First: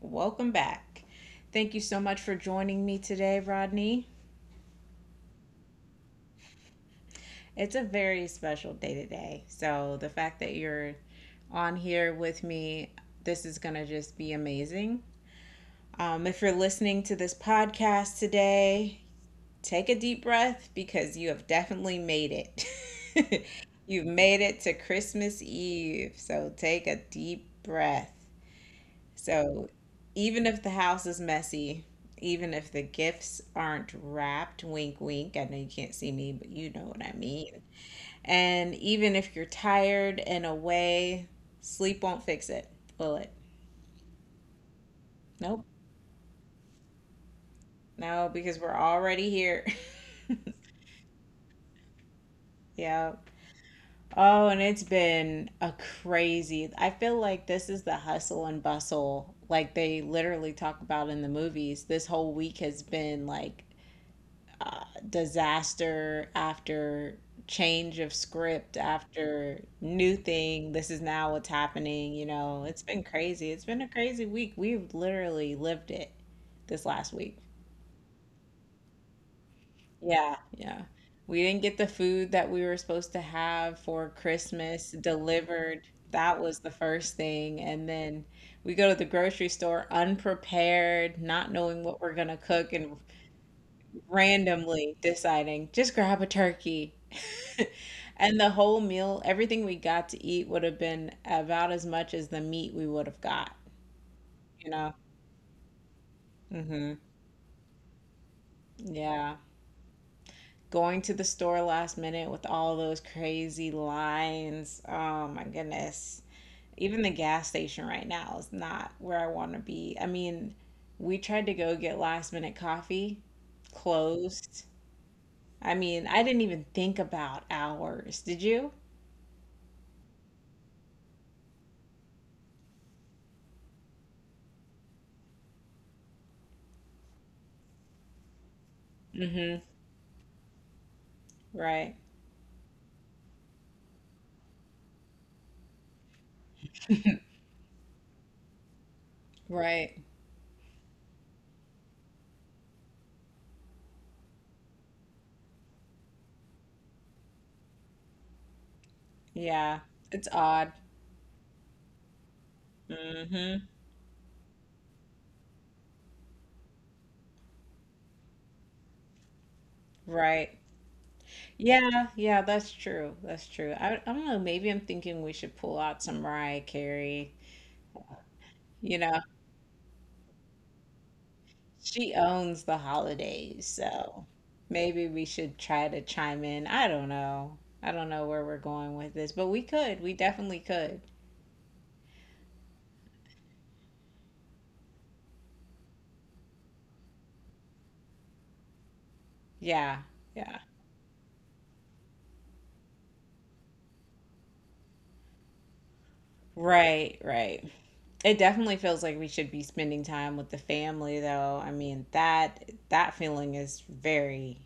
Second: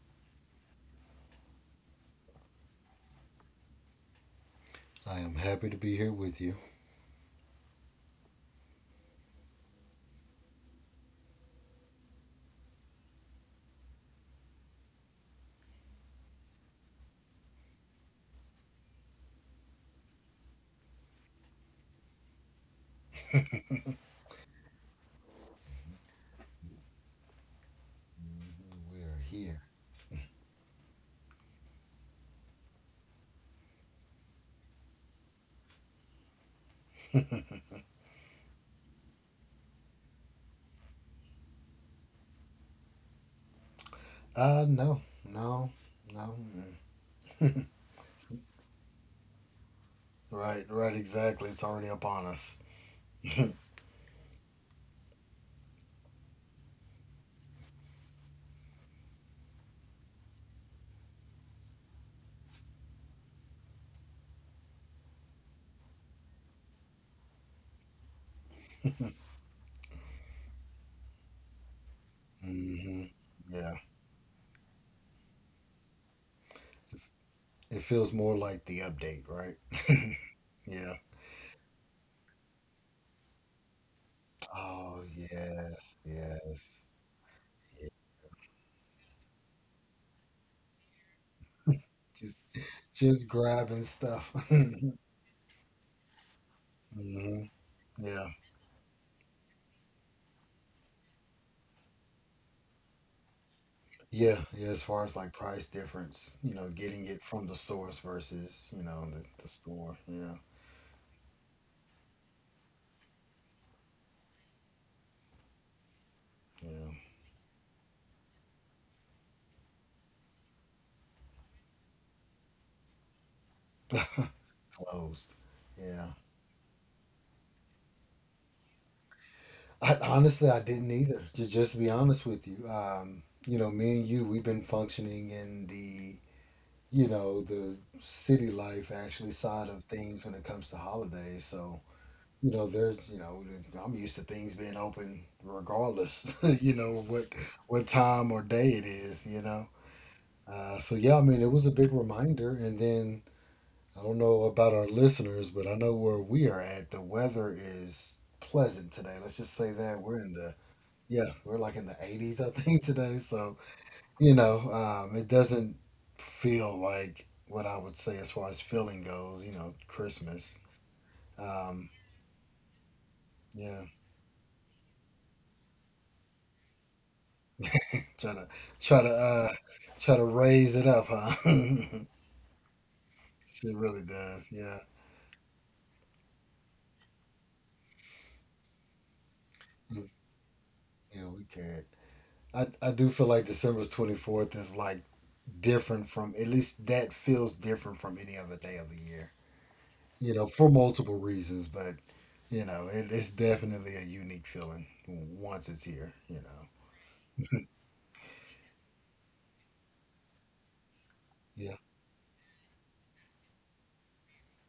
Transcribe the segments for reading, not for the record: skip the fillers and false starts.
Welcome back. Thank you so much for joining me today, Rodney. I am happy to be here with you. It's a very special day today. So, the fact that you're on here with me, this is going to just be amazing. If you're listening to this podcast today, take a deep breath because you have definitely made it. You've made it to Christmas Eve. So, take a deep breath. We are here. So even if the house is messy, even if the gifts aren't wrapped, wink, wink, I know you can't see me, but you know what I mean. And even if you're tired and away, sleep won't fix it, will it? Uh, no, Nope. no, no. No, because we're already here. Right, right, exactly. It's already upon us. Yeah. hmm Oh, and it's been a crazy. I feel like this is the hustle and bustle, like they literally talk about in the movies. This whole week has been like uh, disaster after change of script after new thing. This is now what's happening, you know. It's been crazy. It's Yeah. been a crazy week. We've literally lived it this last week. It feels more like the update, right? Yeah, yeah, Yeah. we didn't get the food that we were supposed to have for Christmas Oh, delivered. yes, That was yes. the first thing, and Yeah. then we go to the grocery store unprepared, not knowing what we're going to Just, cook, and just grabbing stuff. hmm randomly deciding just grab a turkey. Yeah. And the whole meal, everything we got to eat would have been about as much as the meat we would have got, Yeah, yeah, you as know? far as like price difference, you know, Hmm. getting it from the source versus, you know, the, Yeah. the store. Yeah, Going to the store last minute with all those crazy lines. Oh my goodness. yeah. Even the gas station right now is not where I want to be. I mean, we tried to go get last minute coffee, closed. Closed. I mean, Yeah. I didn't even think about hours. Did you? I, honestly, I didn't either. Just to be honest with you, you know, me and you, we've been functioning in the you know the city life actually side of things when it comes to holidays. So Right. you know, there's you know, I'm used to things being open regardless, you know, of what time or day it is, you know. Right. So yeah, I mean, it was a big reminder, and then I don't know about our listeners, but I know where we are at. The weather is pleasant today. Let's just say Yeah. that we're It's in the odd. yeah, we're like in the 80s, I think today. So Mm-hmm. you know, it doesn't feel like what I would say as far as feeling goes. You know, Christmas. Right. Um, Yeah, yeah, that's true. That's true. yeah, I don't know. Maybe I'm thinking we should pull out some Mariah Carey. try to You try to know, uh, try to raise it up, huh? she owns the holidays, She really so does. Yeah, maybe we should try to chime in. I don't know. I don't know where we're going with this, but we could. We definitely could. yeah, we can. I do feel like December 24th is like different from at least that feels different from any other day of the year. Yeah, You know, yeah. for multiple reasons, but you know, it's definitely a unique feeling once it's here. You know. Right, right. It definitely feels like we should be spending time with the family though. I Yeah. mean, that feeling is very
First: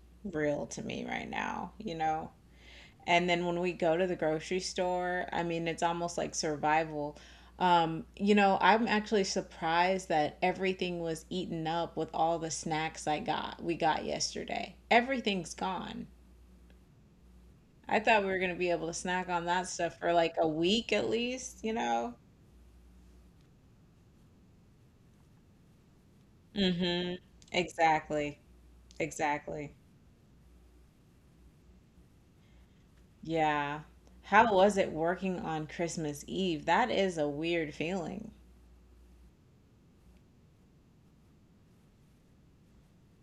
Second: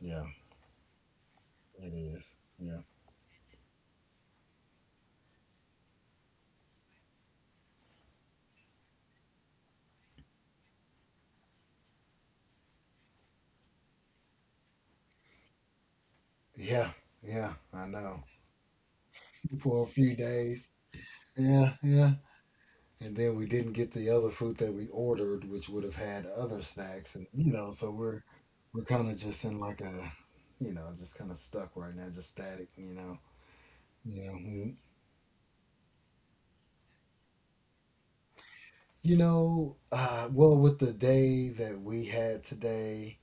Yeah. real to me right now, It you is. know. Yeah. And then when we go to the grocery store, I mean, it's almost like survival. You know, I'm actually surprised that everything was eaten up with all the snacks I got we got yesterday. Everything's gone. Yeah. Yeah. I I thought know. we were going to be able to snack on that For a stuff for few like a days. week at least, Yeah. you Yeah. know. And then we didn't get the other food that we ordered, which would have had other snacks, Mhm. and you know, so we're Exactly. we're kind of just in Exactly. like a, you know, just kind of stuck right now, just static, you know, Yeah. you know, How was it working on Christmas Eve? That is a weird feeling. You know, well, with the day that we had today,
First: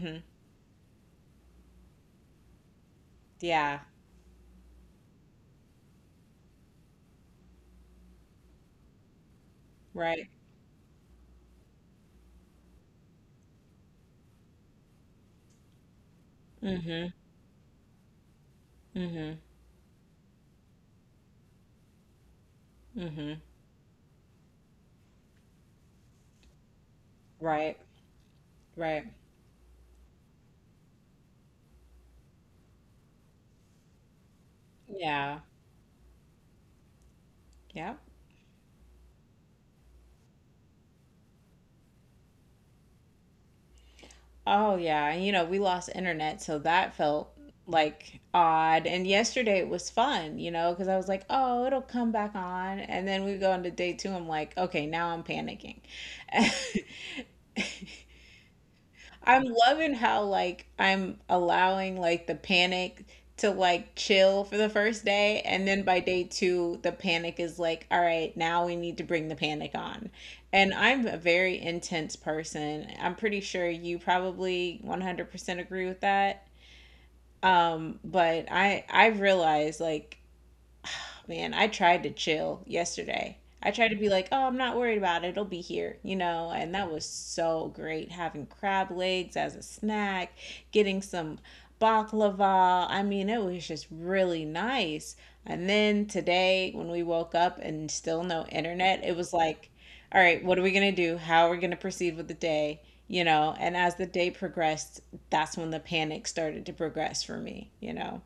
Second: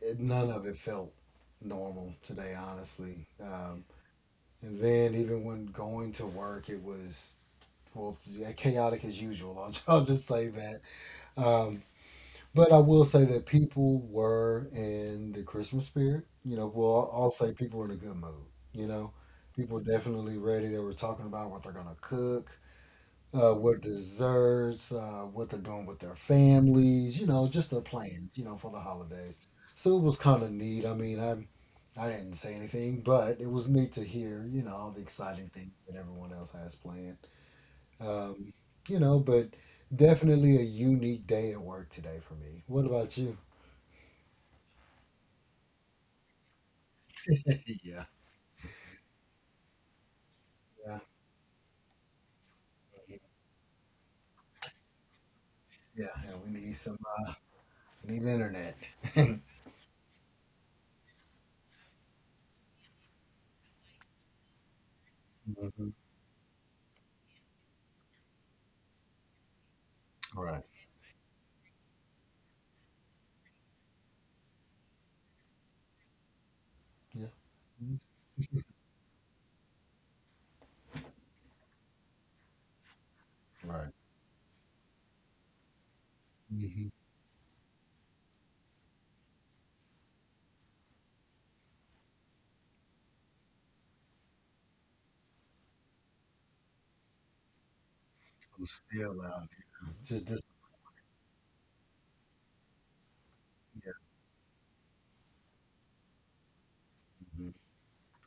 it, none of it felt normal today, honestly. Yeah, And then even when going to work, it was well, it's yeah, chaotic as usual. I'll just right. say that. Um, But I will say that people were in the Christmas spirit. You know, Mm-hmm. well, I'll say people were in a good mood. You know, Mm-hmm. people were definitely ready. They were talking about what they're going to cook, Mm-hmm. What desserts, what they're doing with their families, you know, just Right. their plans, you know, for the Right. holidays. So it was kind of neat. I didn't say anything, but it was neat to hear, you know, all the Yeah. exciting things that everyone else has planned. Yep. Um, you know, but definitely a unique day at work today for me. What about you? Oh yeah. And you know, we lost internet, so that felt yeah, like odd. And yesterday it was fun, you know, because I yeah, was like, oh, it'll come back on. And yeah, then we go into day two, I'm like, okay, now I'm panicking. yeah. yeah, We need some. We need internet. I'm loving how like I'm allowing like the panic to like chill for the first day, and then hmm by day two the panic is like, all right, now we need to bring the panic on. Right. And I'm a very intense person. I'm pretty sure you probably 100% agree with that. Yeah. Mhm. But I've realized like man, I tried to chill yesterday. I tried Right. to be like, oh, I'm not worried about it. It'll be here, you know? And Mm-hmm. that was so great having crab legs as a snack, getting some baklava. I mean, it was just really nice. And then today, when we woke up and still no I'm internet, it still was out like, here. all Just this. right, what are we going to do? How are we going to proceed with the day? You know, and as the day progressed, that's when the panic started to progress for Hmm me, you know?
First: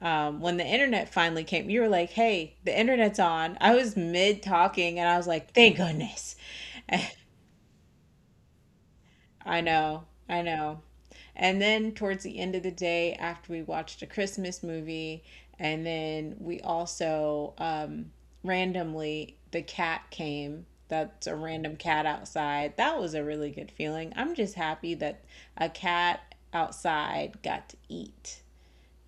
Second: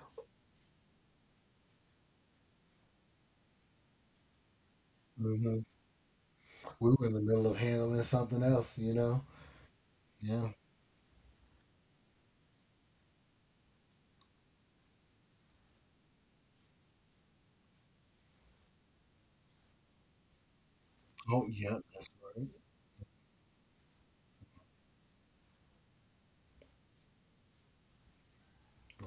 When the internet finally came, you were like, hey, the internet's on. I was mid talking and I was like, hmm thank goodness. We were in the middle of handling something else, you know. I know, I Yeah. know. And then towards the end of the day, after we watched a Christmas movie, and then we also randomly, the cat came. That's a Oh, random yeah. cat That's right. outside. That was a really good feeling. I'm just happy that a cat outside got to eat,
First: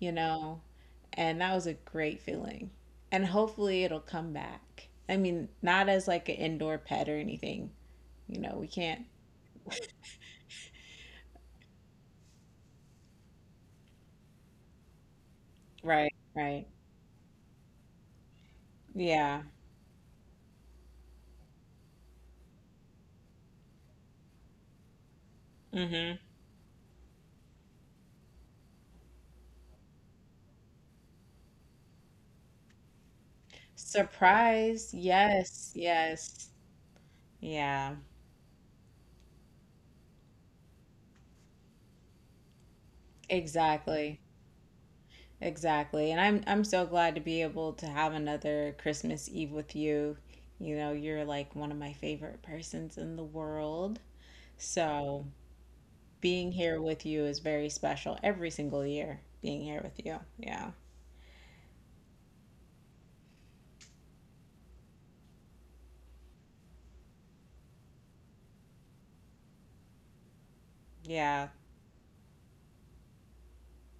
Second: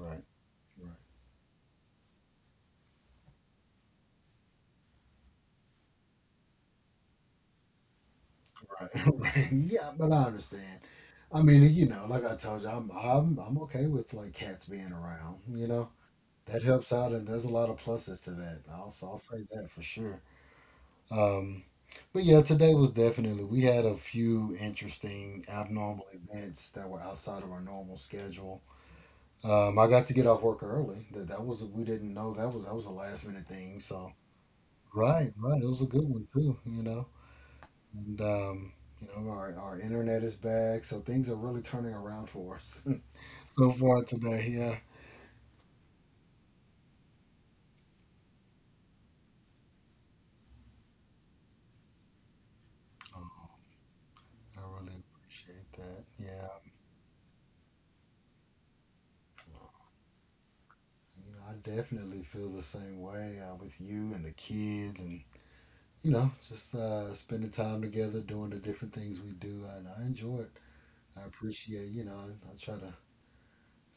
you know? Right. And that was a great feeling. And hopefully it'll come back. I mean, not as like an indoor pet or anything. You know, we Right. can't. Right. Yeah, but I understand. I mean, you know, like I told you, I'm okay with like cats being around. You know, Right, that right. helps out, and there's a lot of pluses to that. I'll Yeah. say that for sure. Um, but yeah, today was definitely, we had a few interesting abnormal Mm-hmm. events that were outside of our normal schedule. I got to get off work early. That, that was, we didn't know that was a last minute thing. So, Surprise. right, right. Yes, It was a good one yes. too, you know, Yeah, and you know, our internet is back. So things are really turning around for us so far exactly. today. Yeah. Exactly. And I'm so glad to be able to have another Christmas Eve with you. You know, you're like one of my favorite persons in the Oh, world. I really So, appreciate that. Yeah. being here with you is very special every single year being here with you. Yeah, You know, I definitely feel the same way with you and the kids and you know, just spending time together, doing the different things we do. And I enjoy it. I yeah. appreciate, you know, I try to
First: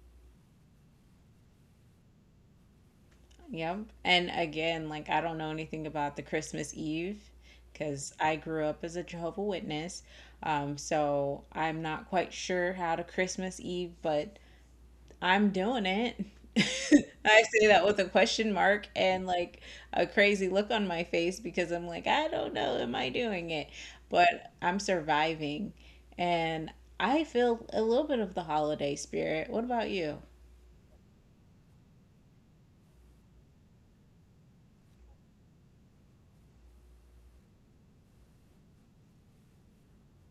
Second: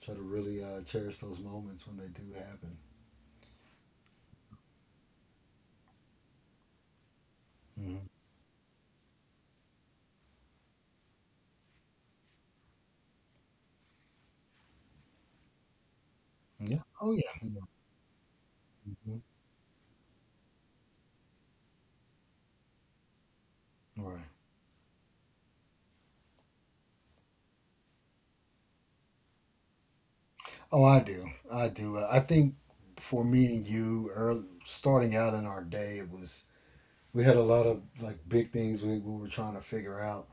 try to really cherish those moments when they do happen. Yep. And again, like, I don't know anything about the Christmas Eve Hmm because I grew up as a Jehovah Witness. So I'm not quite sure how to Christmas Eve, but I'm doing it. Yeah. Oh yeah. I say that with a question mark Yeah. Mhm. and like a crazy look on my face because I'm like, I don't know, am I doing it? All right. But I'm surviving, and I feel a little bit of the holiday spirit. What about you? Oh, I do. I do. I think for me and you, early, starting out in our day, it was we had a lot of like big things we were trying to figure out,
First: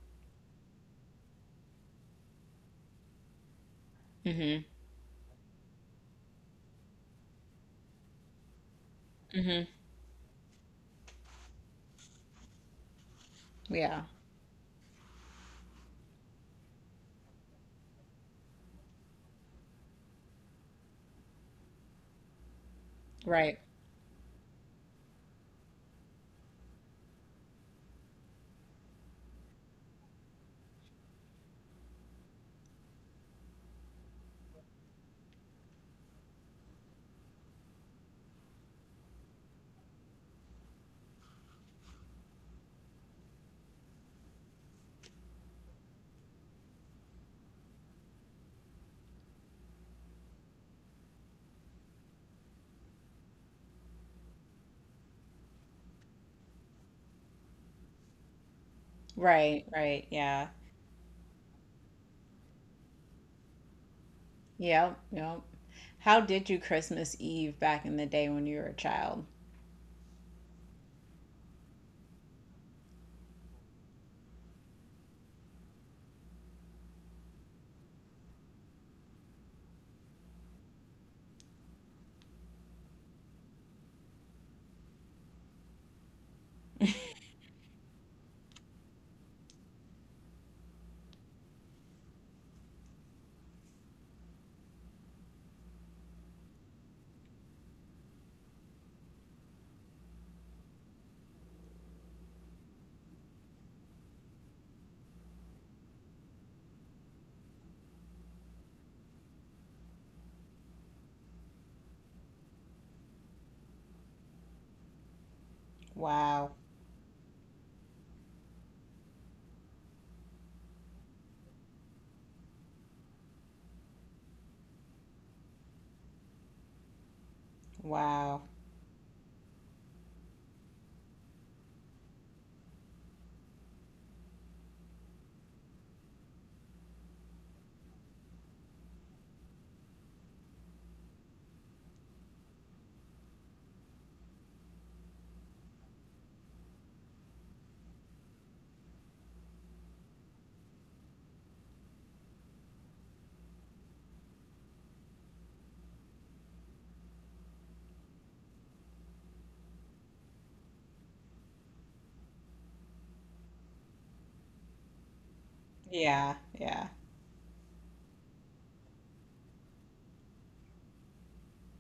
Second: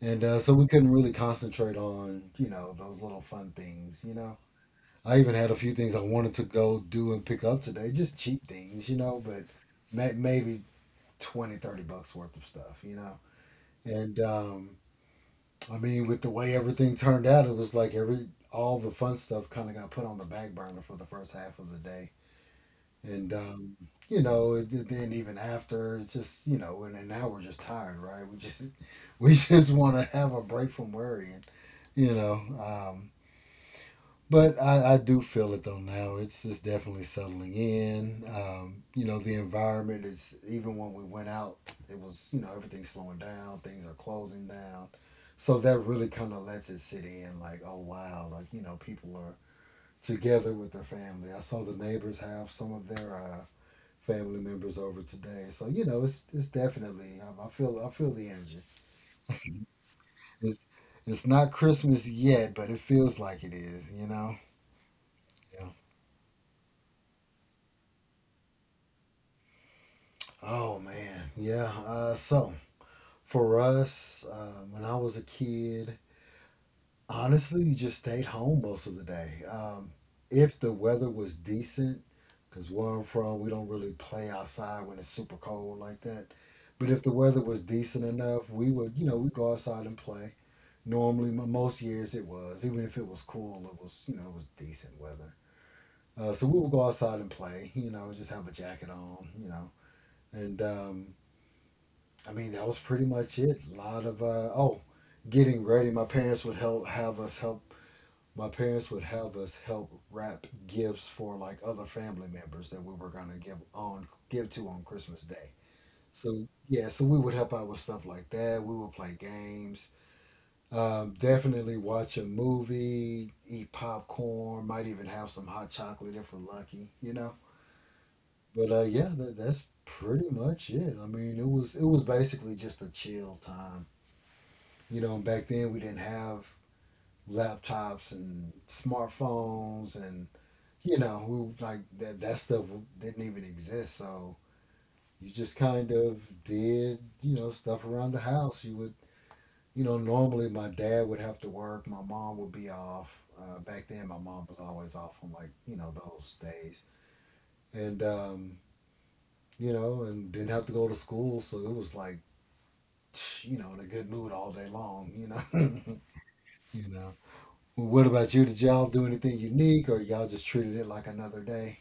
and so we couldn't really concentrate on you know those little fun things, you know. Mm-hmm. I even had a few things I wanted to go do and pick up today, just cheap things, you know, but Mm-hmm. Maybe 20, $30 worth of stuff, you know. Yeah. And I mean, with the way everything turned out, it was like every all the fun stuff kind of got put on the back burner for the first half of the day. And Right. You know, then even after, it's just you know, and now we're just tired, right? We just we just want to have a break from worrying, you know. Um, But I do feel it though now. It's definitely settling in. You know, the environment is even when we went out, it was you know everything's slowing down, things are closing down, so that really kind of lets it sit in. Like, oh wow, like you know people are together with their family. I saw the neighbors have some of their family members over today, so you know it's definitely I feel I feel the energy. Right. Right. Yeah. It's it's not Christmas yet, but it feels like it is. You know. Yep. Yep. Yeah. How did you Christmas Eve back in the day when you were a child? Oh man, yeah. So for us, when I was a kid, honestly, you just stayed home most of the day. If the weather was decent, because where I'm from, we don't really play outside when it's super cold like that. But if the weather was decent enough, we would, you know, we go outside and play. Normally, most years it was, even if it was cool, it was, you know, it was decent weather. So we would go outside and play, you know, just have a jacket on, you know, and I mean, that was pretty much it. A lot of getting ready. My parents would help have us help. My parents would have us help wrap gifts for like other family members that we were gonna give to on Christmas Day. So Wow. yeah, so we would help out with stuff like that. We would play games. Definitely watch a movie, eat popcorn, might even have some hot chocolate if we're lucky, you know. Wow. But yeah, that's pretty much it. I mean, it was basically just a chill time. You know, back then we didn't have laptops and smartphones and you know, we like that that stuff didn't even exist. So you just kind of did, you know, stuff around the house. You would, you know, normally my dad would have to work, my mom would be off. Back then, my mom was always off on like you know those days, and you know, and didn't have to go to school, so it was like, you know, in a good mood all day long, you know, Yeah. you Yeah. know. Well, what about you? Did y'all do anything unique, or y'all just treated it like another day?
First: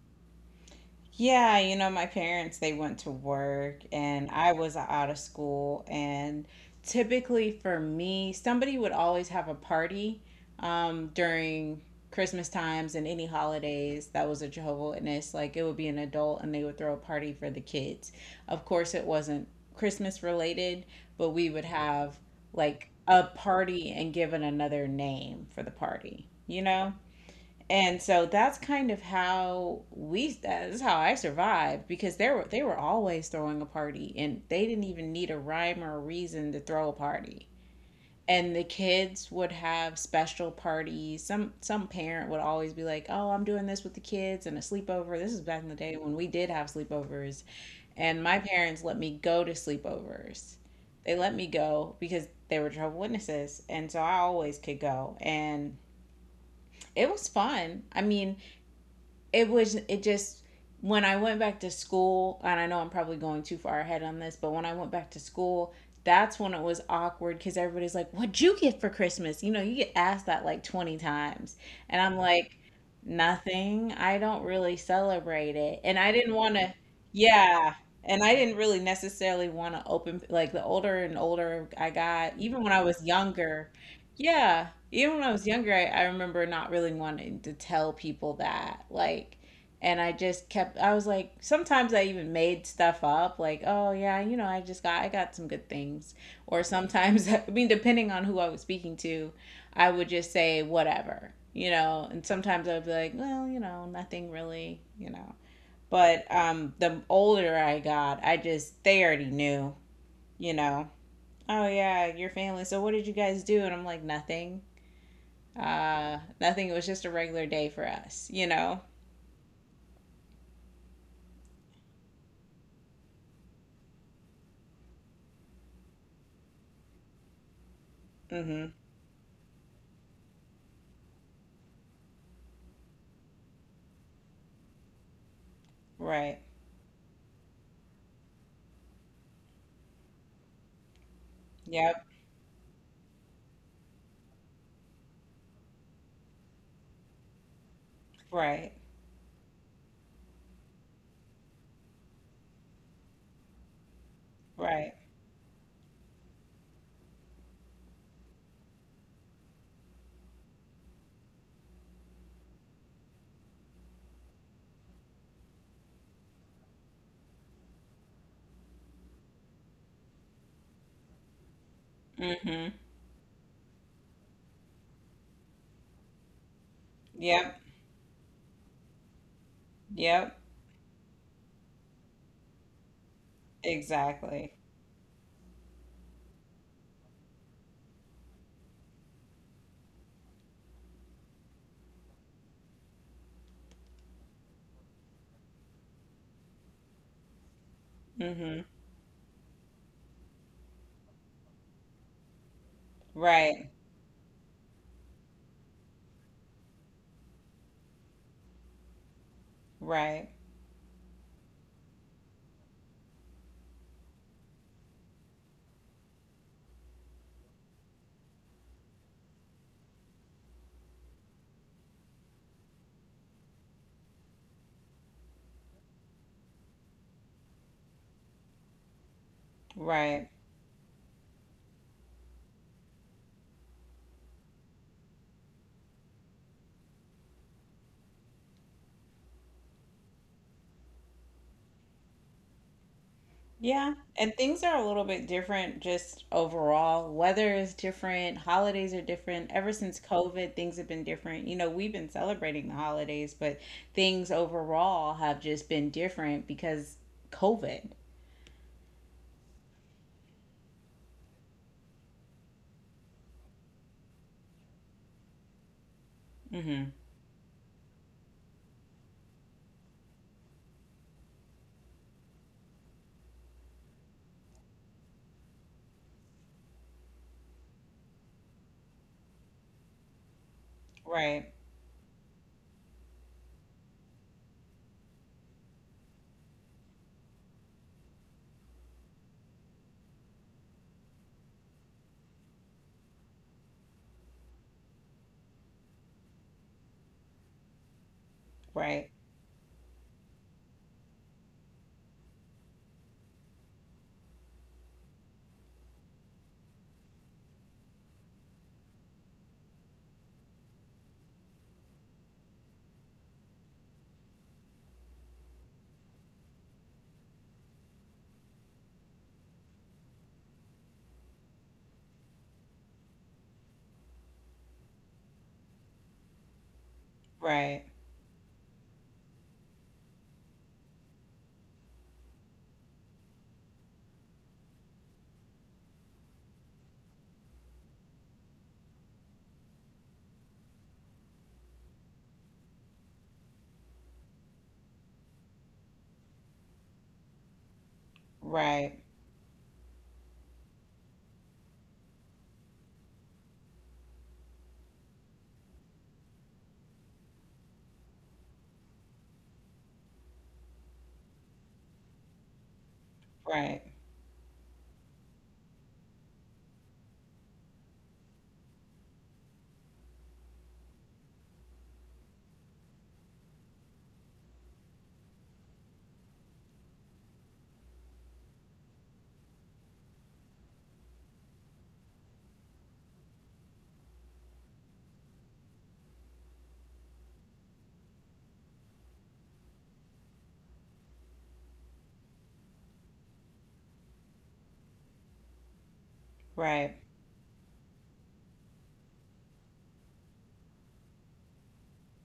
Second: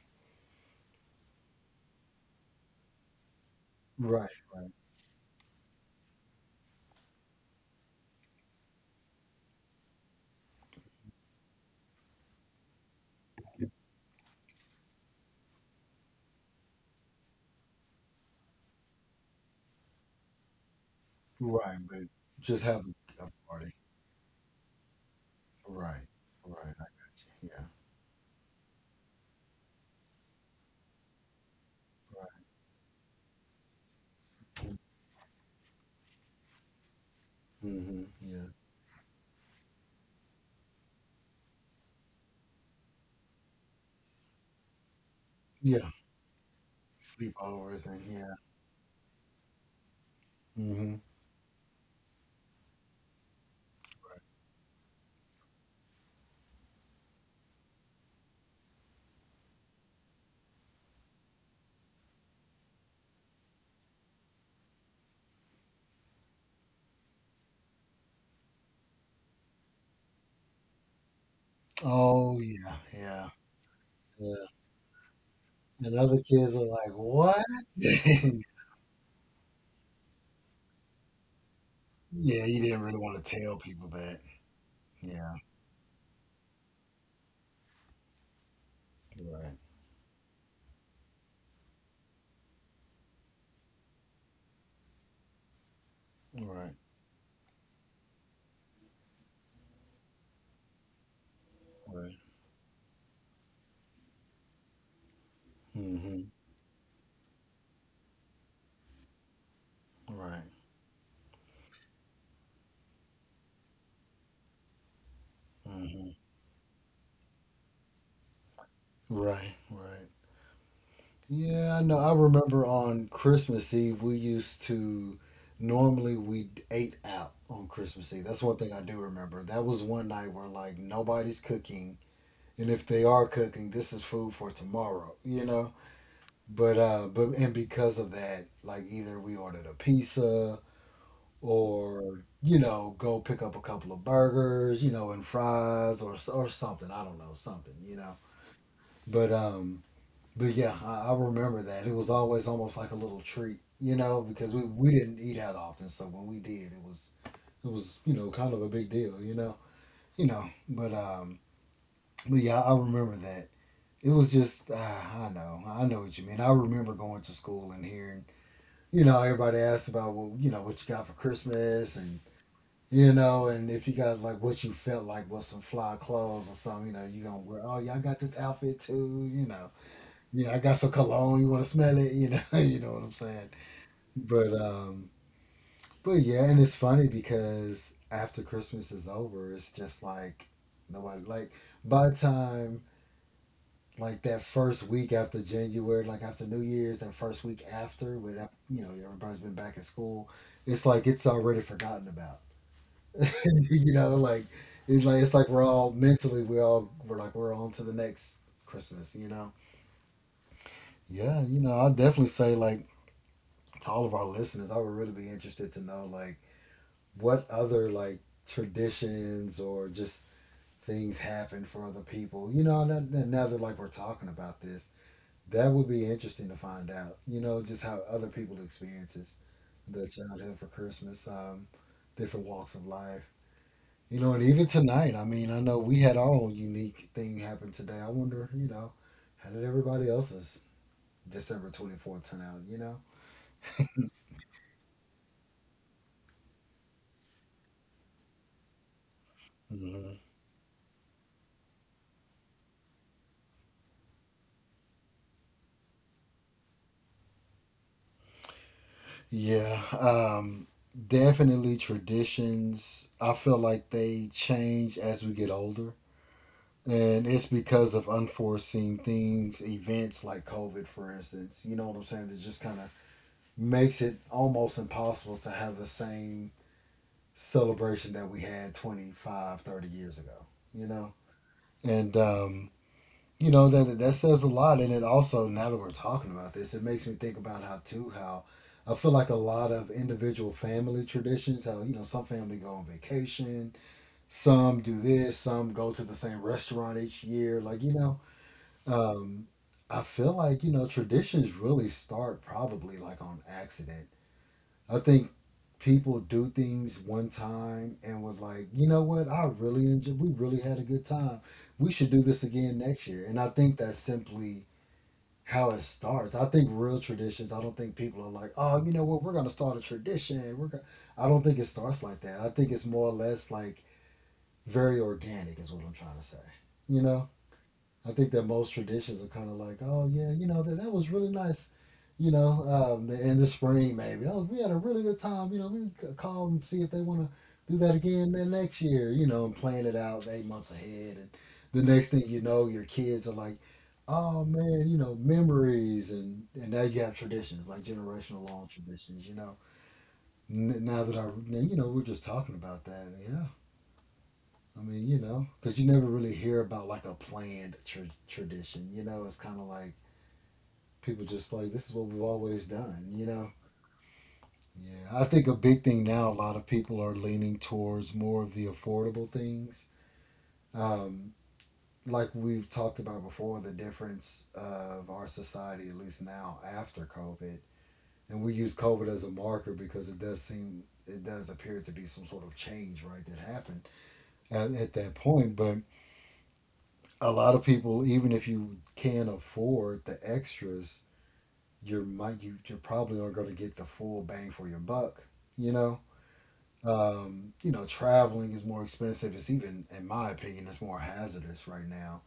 Yeah, you know, my parents, they went to work and Right, I was out of school. And typically for me, somebody would always have a party during Christmas times and any holidays that was a Jehovah Witness. Like it would be an adult and they would throw a party for the kids. Of course, it wasn't Christmas related, but we would right, but have just have like a a party. party and given another name for the Right, party, you right, know? yeah, And so that's kind of how we that's how I survived because they were always throwing a party, and they right. didn't even need a rhyme or a reason to throw a party. Mm-hmm, yeah, And the kids would have special parties. Some parent would always be like, "Oh, I'm doing this with the kids and a sleepover." This is back in the yeah. day when we did have sleepovers, Sleepovers and and yeah. my parents let me go to sleepovers. hmm They let me go because they were Jehovah's witnesses, and so I always could go. And it was fun. I mean, it just when I went back to school, and I know I'm probably going too far ahead on this, but when I went back to school, that's when it was awkward because everybody's like, "What'd you get for Christmas?" You know, you get asked that like 20 times. And I'm Oh like, yeah, yeah, nothing. I yeah. don't really celebrate it. And And I other didn't want kids are to, like, "What?" yeah. yeah, And I didn't really necessarily want to open, like, the older and older I got, you even when I didn't really was want to tell younger, people that. yeah. Even when I Yeah, was younger, I remember not really wanting to tell people that. Like, right, and I just kept, I was like, sometimes I even made stuff up, like, oh, yeah, you know, I got some good things. Or right, sometimes, I mean, depending on who I was speaking to, I would just say whatever, you know, right. and sometimes I would be like, well, you know, nothing really, you know. Mm-hmm, But the older I got, I just, they already knew, right, you know. Oh yeah, your family. So what did you guys do? And I'm like, nothing. mm-hmm, Nothing. It was just a regular day for us, you know? right, right. Yeah, I know. I remember on Christmas Eve we used to normally we ate out on Christmas Eve. That's one thing Mm-hmm. I do remember. That was one night where like nobody's cooking, and if they are cooking, this is food for tomorrow, you know? Right. But and because of that, like either we ordered a pizza Yep. or you know, go pick up a couple of burgers, you know, and fries or something. I don't know, something, you know. Right. But um but yeah, I remember that. It was always almost like a little treat, you know, because we Right. didn't eat out often. So when we did, it was you know kind of a big deal, you know, you know. But yeah, I remember that. It was just I know what you mean. I remember going to school and hearing you know everybody asked about well you know what you got for Christmas and Mm-hmm. you know and if you got like what you felt like was some fly clothes or something you know you gonna wear Yep. oh y'all got this outfit too you know Yep. yeah, I got some cologne. You want to smell it? You know, you know what I'm saying. But Exactly. um, but yeah, and it's funny because after Christmas is over, it's just like nobody like by the time like that first week after January, like after New Year's, that first week after, when Mm-hmm. you know everybody's been back at school, it's like it's already forgotten about. Right. You know, like it's like we're all mentally we all we're like we're on to the next Christmas. You know. Right. Yeah, you know, I definitely say like to all of our listeners, I would really be interested to know like what other like traditions or just things happen for other people. You know, now, that like we're talking about this, that would be interesting to find out. You know, just how other people experiences the Right. childhood for Christmas, different walks of life. You know, and even tonight, I mean, I know we had our own unique thing happen today. I wonder, you know, how did everybody else's December 24th turn out, you Yeah. And things are a little bit different just overall. Weather is different. Holidays are different. Ever since know? COVID, things have been different. You know, we've been celebrating the holidays, but things overall have just been different because COVID. Yeah, definitely traditions. I feel like they change as we get older, Mm-hmm. and it's because of unforeseen things, events like COVID, for instance. You know what I'm saying? That just kind of makes it almost impossible to have the same celebration that we had 25, 30 years ago, you know? Right. And you know that that says a lot, and it also, now that we're talking about this, it makes me think about how too how I feel like a lot of individual family traditions, how you know some family go on vacation, some do this, some go to the same restaurant each year, like you know. Right. um I feel like, you know, traditions really start probably like on accident. I think people do things one time and was like, you know what? I really enjoyed. We really had a good time. We should do this again next year. And I think that's simply how it starts. I think real traditions. I don't think people are like, oh, you know what? We're gonna start a tradition. We're gonna. I don't think it starts like that. I think it's more or less like very organic is what I'm trying to say. You know. Right, I think that most traditions are kind of like, oh yeah, you know that that was really nice, you know, in the spring maybe. Oh, we had a really good time. You know, we call and see if they want to do that again then next year. You know, and plan it out 8 months ahead, and the next thing you know, your kids are like, oh man, you know, memories, and now you have traditions like generational long right, traditions. You know, Now that I, now, you know, we're just talking about that. Yeah, I mean, you know, because you never really hear about like a planned tradition. You know, it's kind of like people just like this is what we've always done. You know. right, Yeah, I think a big thing now. A lot of people are leaning towards more of the affordable things. Um, like we've talked about before, the difference of our society, at least now after COVID, and we use COVID as a marker because it does seem it does appear to be some sort of change, right, that happened at that point. But a lot of people, even if you can afford the extras, you're might you you're probably aren't going to get the full bang for your buck. You know, right, you know, traveling is more expensive. It's even, in my opinion, it's more hazardous right now.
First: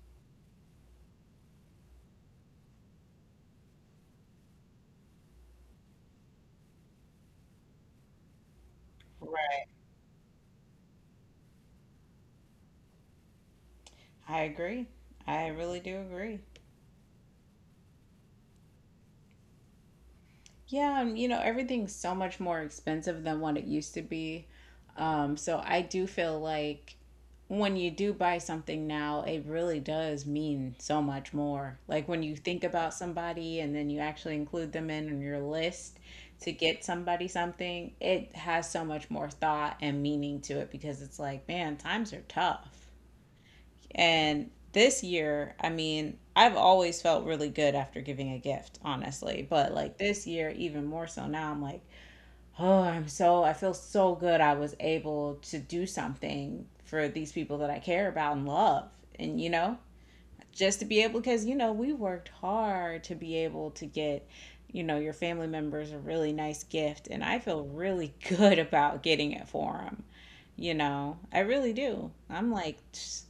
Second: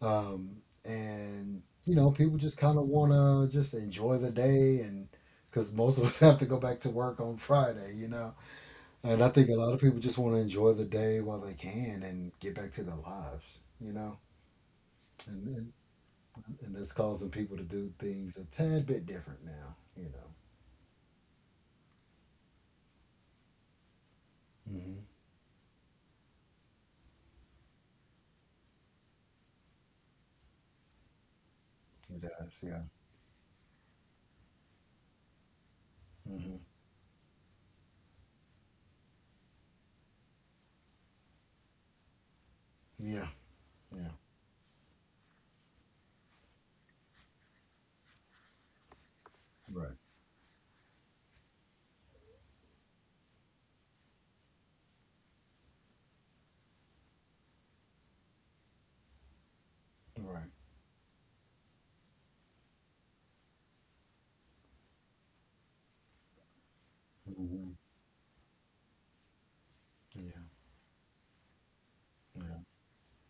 Um, and you know, people just kind of want to just enjoy the day, and because most of us have to go back to work on Friday, you know. And I think a right. lot of people just want to enjoy the day while they can and get back to their lives, you know. I agree. And, I and really do agree. and that's causing people to do things a tad bit different now. You know. Yeah, and you know, everything's so much more expensive than what it used to be. Hmm. So I do feel like when you do buy something now, it really does mean so much more. Like It when you does. think Yeah. about somebody and then you actually include them in on your list to Hmm. get somebody something, it has so much more thought and meaning to it because it's like, man, times are tough. Yeah. Yeah. And this year, I mean, I've always felt really good after giving a gift, honestly. But Right. like this year, even more so now, I'm like, oh, I feel so good I was able to do something for these people that I care about and love. And, you know, Right. just to be able, because, you know, we worked hard to be able to get, you know, your family members a really nice gift. And I feel Hmm. really good about getting it for them. Yeah. You know, I really do. I'm Yeah. like, tss,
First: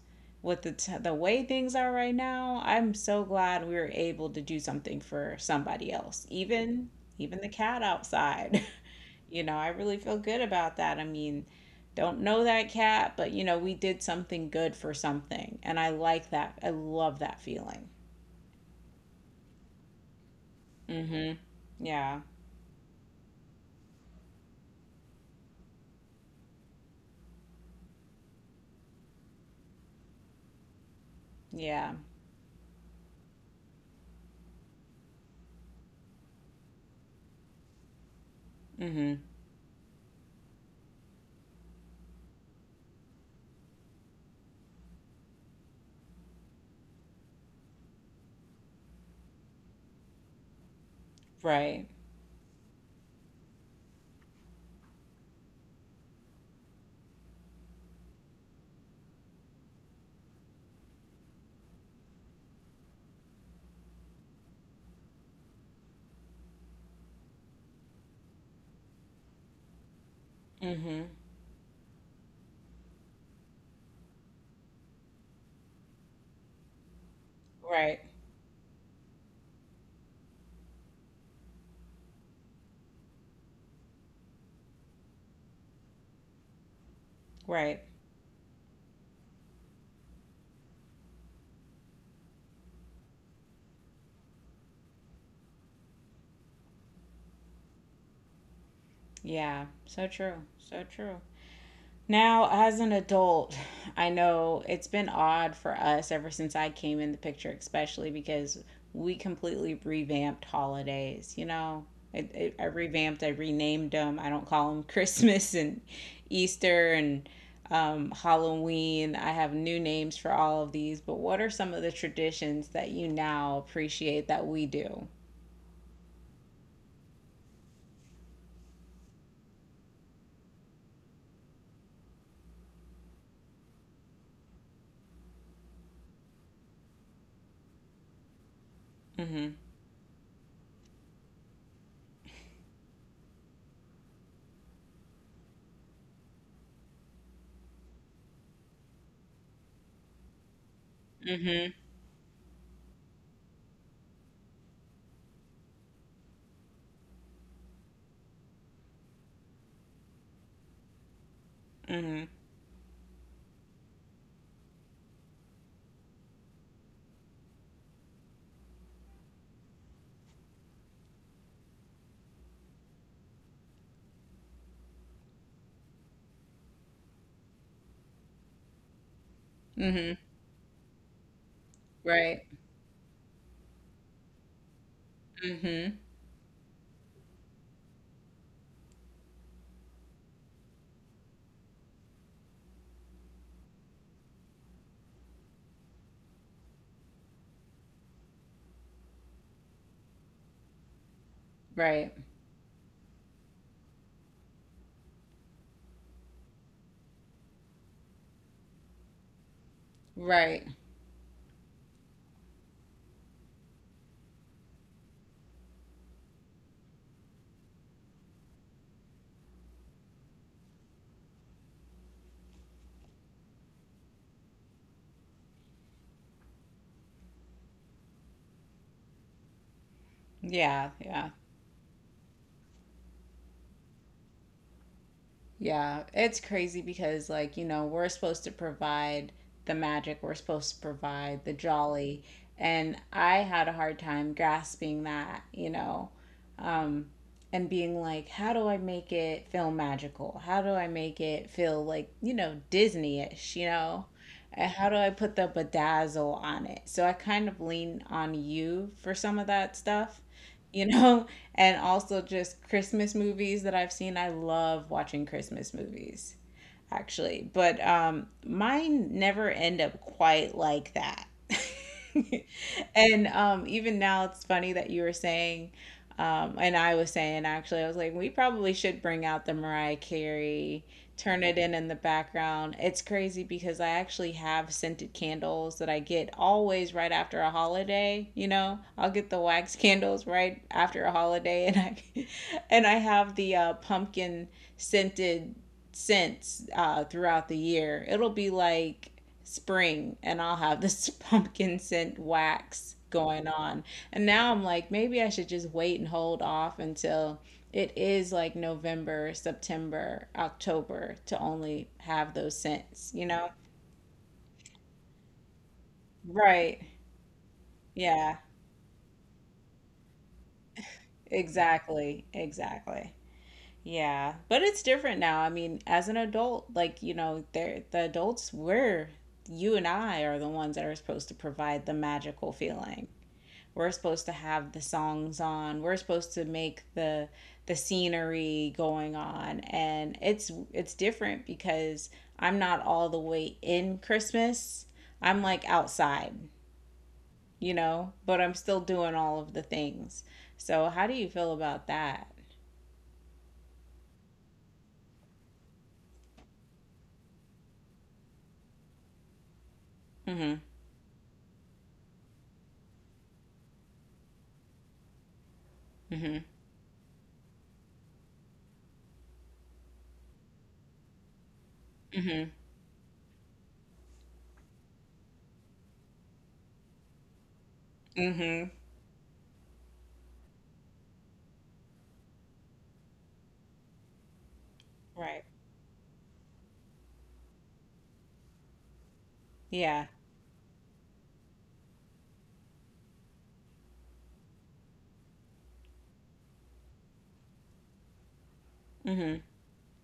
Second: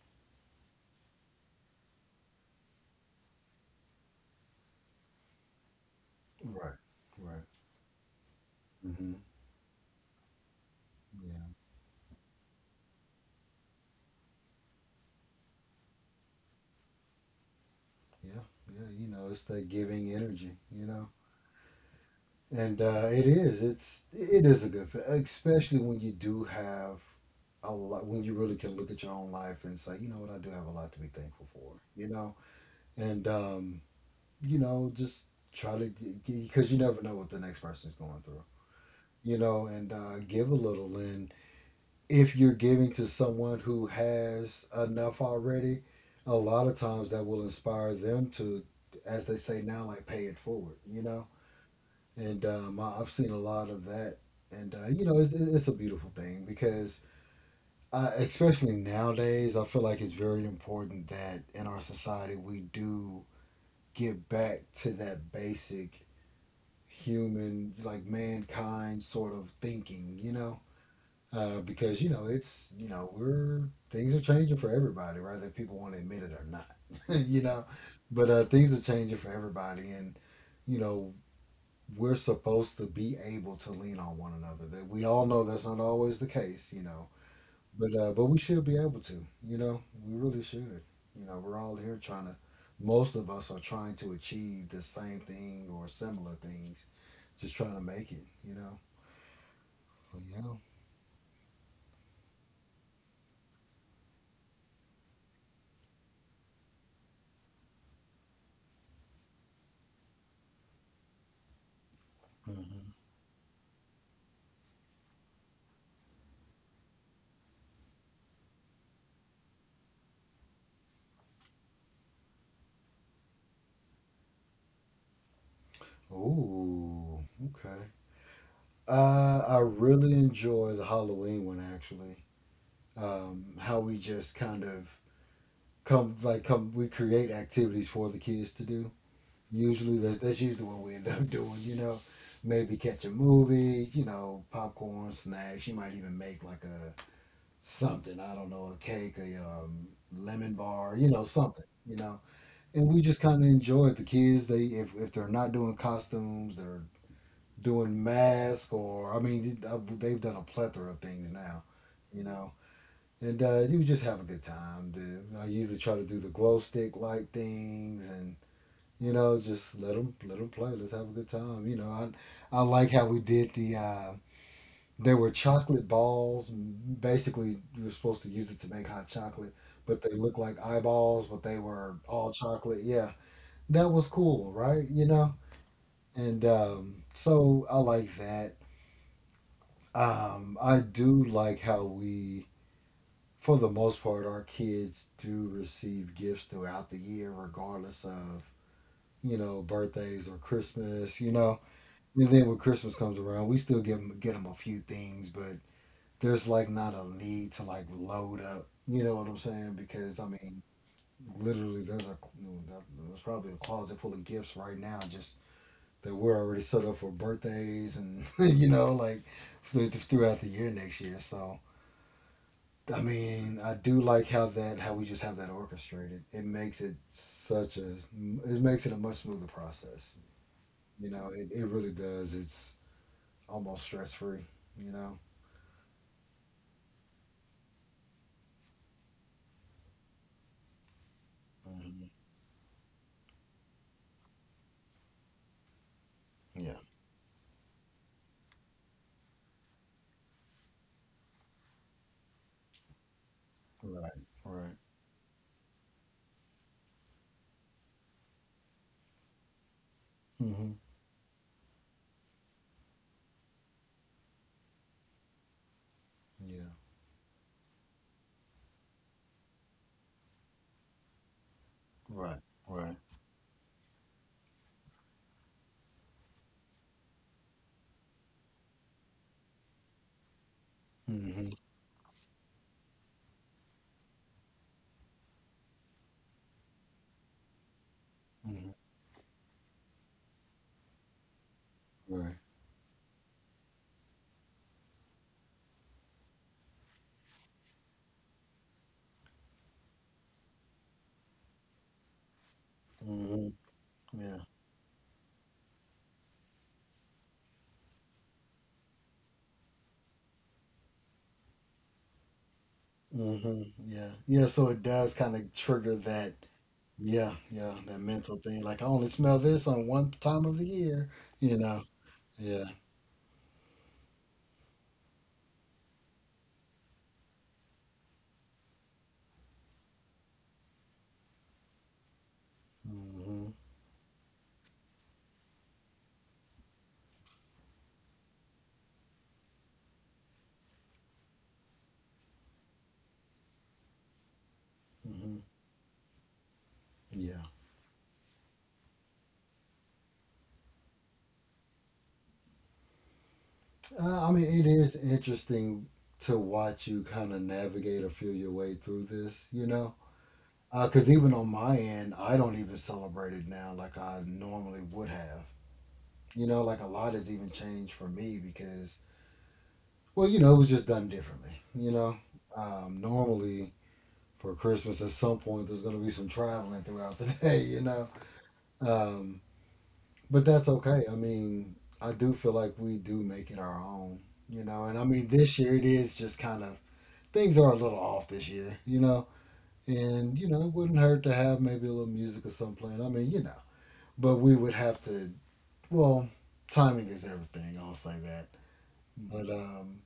with the the way things are right now, I'm so glad we were able to do something for somebody else, Right. even Right. the cat outside. Hmm. You know, I really feel good about that. I mean, Yeah. don't know that cat, but you know, we did something good for something, and I like that. I love that feeling. Yeah. Yeah. You know, it's that giving energy. You know, Mm-hmm. Yeah. and it is. It is a good, especially when you do have a lot. When you really can look at your own life and say, you know what, I do have a lot to be thankful for. Yeah. You know, and you know, just try to because you never know what the next person's going through, Mm-hmm. you know, and give a little. And if you're giving to someone who has enough already, a lot of times that will inspire them to, as they say now, like pay it forward, you know. Right. And I've seen a lot of that, and you know, it's a beautiful thing because. Especially nowadays, I feel like it's very important that in our society we do get back to that basic human, like mankind sort of thinking, you know? Mm-hmm. Because, you know, it's, you know, we're, things are changing for everybody, whether people want to admit it or not, you know? Right. But things are changing for everybody. And, you know, we're supposed to be able to lean on one another. That we all know that's not always the case, you know. Right. But we should be able to, you know. We really should. You know, we're all here trying to. Most of us are trying to achieve the same thing or similar things, just trying to make it, you know. Yeah. So So, true. yeah. So true. Now, as an adult, I know it's been odd for us ever since I came in the picture, especially because we completely revamped holidays. You know, I Hmm. revamped, I renamed them. I don't call them Christmas and Easter and Halloween. I have new names for all of these, but what are some of the traditions that you now appreciate that we do? Ooh. Okay. I really enjoy the Halloween one actually. How we just kind of come like come we create activities for the kids to do. Mm hmm. Usually that's usually what we end up doing. You know, maybe catch a movie. You know, popcorn, snacks. You might even make like a something. I don't know, a cake, a lemon bar. You know, something. Mm You know, and we just kind of enjoy it. The kids, they, if they're not doing costumes, they're doing masks, or I mean, they've done a plethora of things now, hmm. you Mm know. And you just have a good time. I usually try to do the glow stick light things, and you know, just let them play. Let's have a good time. You know, I like how we did the. There were chocolate balls. Basically, you were supposed to use it to make hot chocolate, hmm. Mm but they hmm. looked like eyeballs, but they were all Right. chocolate. Yeah, that was cool, right? You know? Mm hmm. And so I like that. I do like how we, for the most part, our kids do receive gifts throughout the year, regardless of, you know, birthdays or Christmas, you know? Right. And then when Christmas comes around, we still give them, get them a few things, but there's like not a need to like load up. You know what I'm saying? Because, I mean, Right. literally, there's probably a closet full of gifts right now just that we're already set up for birthdays and you know, like throughout the year next year. So I mean, I do like how that how we just have that orchestrated. It makes it a much smoother process. Yeah. You know, Yeah. it really does. It's almost stress free. You know. Yeah, it's crazy because, like, you know, we're supposed to provide the magic, we're supposed to provide the Hmm. jolly. And I had a hard time grasping that, you know, Yeah. um, and being like, how do I make it feel magical? How do I make it feel like, you know, Disney ish, you know? Right. And Right. how do I put the bedazzle on it? So I kind of lean on you for some of that stuff, Hmm. you know? and also just Christmas movies that I've seen. I love watching Christmas movies Yeah. actually, but mine never end up quite like that. Right. Right. And even now, it's funny that you were saying, and I was saying actually, I was like, we probably should bring out the Mariah Carey, turn Hmm. it in the background. It's crazy because I actually have scented candles that I get always right after a holiday. You Hmm. know, I'll get the wax candles right after a holiday, and I, Right. and I have the pumpkin scented scents throughout the year. It'll be like spring and I'll have this pumpkin scent wax going Hmm. on. And Yeah. now I'm like, maybe I should just wait and hold off until it is like November, September, October to only have those scents, you know? Hmm. Yeah. Yeah. So it does kind of trigger that. Right. Yeah, yeah, that Yeah, mental thing. Like I only smell this on one time of the year, you know. exactly. Yeah. Exactly. Yeah, but it's different now. I mean, as an adult, like, you know, there the adults we're you and I are the ones that are supposed to provide the magical feeling. Hmm. We're supposed to have the songs on. We're supposed to make the scenery going on and it's different because I'm not all the way in Christmas. Hmm. I'm like outside, Yeah. you know, but I'm still doing all of the things. So how do you feel about that? I mean, it is interesting to watch you kind of navigate or feel your way through this, you know. Mhm. Because even on my end, I don't even celebrate it now like I normally would have. Mhm. You know, like a lot has even changed for me because, well, you know, it was just done differently. You know, Mhm. Normally for Christmas at some point there's going to be some traveling throughout the day. You know. Mhm. Um, but that's okay. I mean, I do feel like we do make it our own, you know. And I mean, Right. this year it is just kind of things are a little off this year, you know. Yeah. And you know, it wouldn't hurt to have maybe a little music or something playing. I mean, you know, but we would have to. Well, timing is everything. I'll say that. Mhm. But um,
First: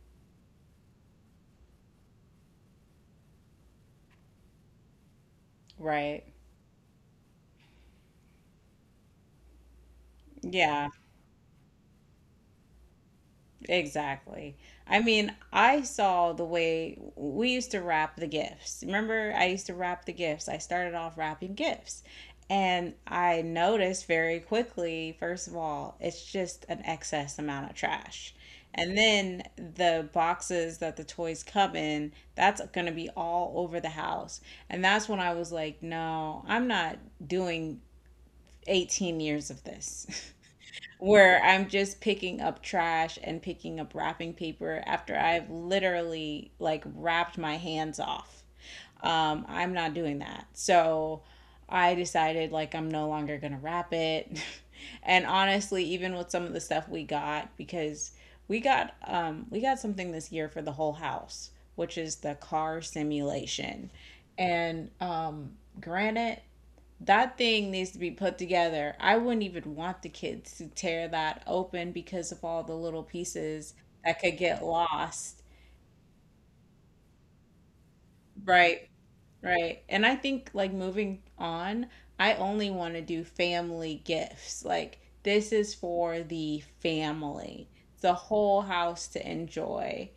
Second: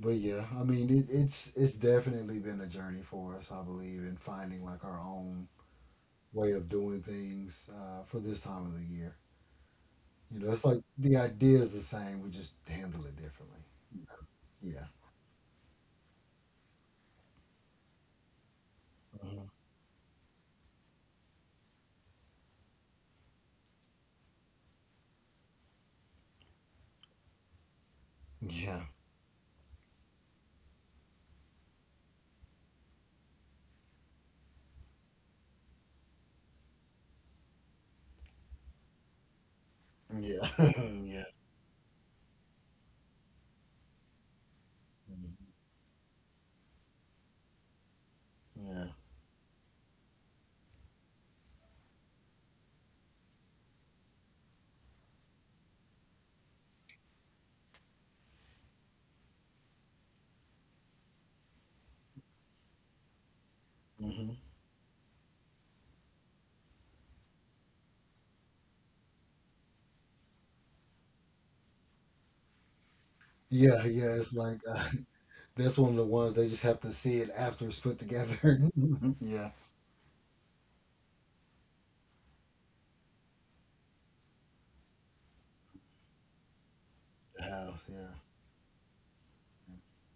but yeah, I mean, it's definitely been a journey for us. I believe in finding like our own Right. way of doing things for this time of the year. You know, it's like Yeah. the idea is the same. We just handle it differently. Exactly. Yeah. I mean, I saw the way we used to wrap the gifts. Remember, I Mhm. used to wrap the gifts. I started off wrapping gifts. And I noticed very quickly, first of all, it's just an excess amount of trash. hmm Yeah. And then the boxes that the toys come in, that's going to be all over the house. And that's when I was like, no, I'm not doing 18 years of this. Yeah. Yeah. Where I'm just picking up trash and picking up wrapping paper after Mhm. I've literally like wrapped my hands off. Yeah. I'm not doing that. So I decided like I'm no longer gonna wrap it. And honestly, even with some of the stuff we got, because we got something this year for the whole house, which is the car simulation. hmm And granted, that thing needs to be put together. I wouldn't even want the kids to tear that open because of all the little pieces Yeah, yeah. that It's could like get lost. that's one of the ones they just have to see it after it's put together. Right. yeah. Right. And I think like moving on, I only want to do family gifts. Like this is for the The family, house. Yeah. the whole house to enjoy.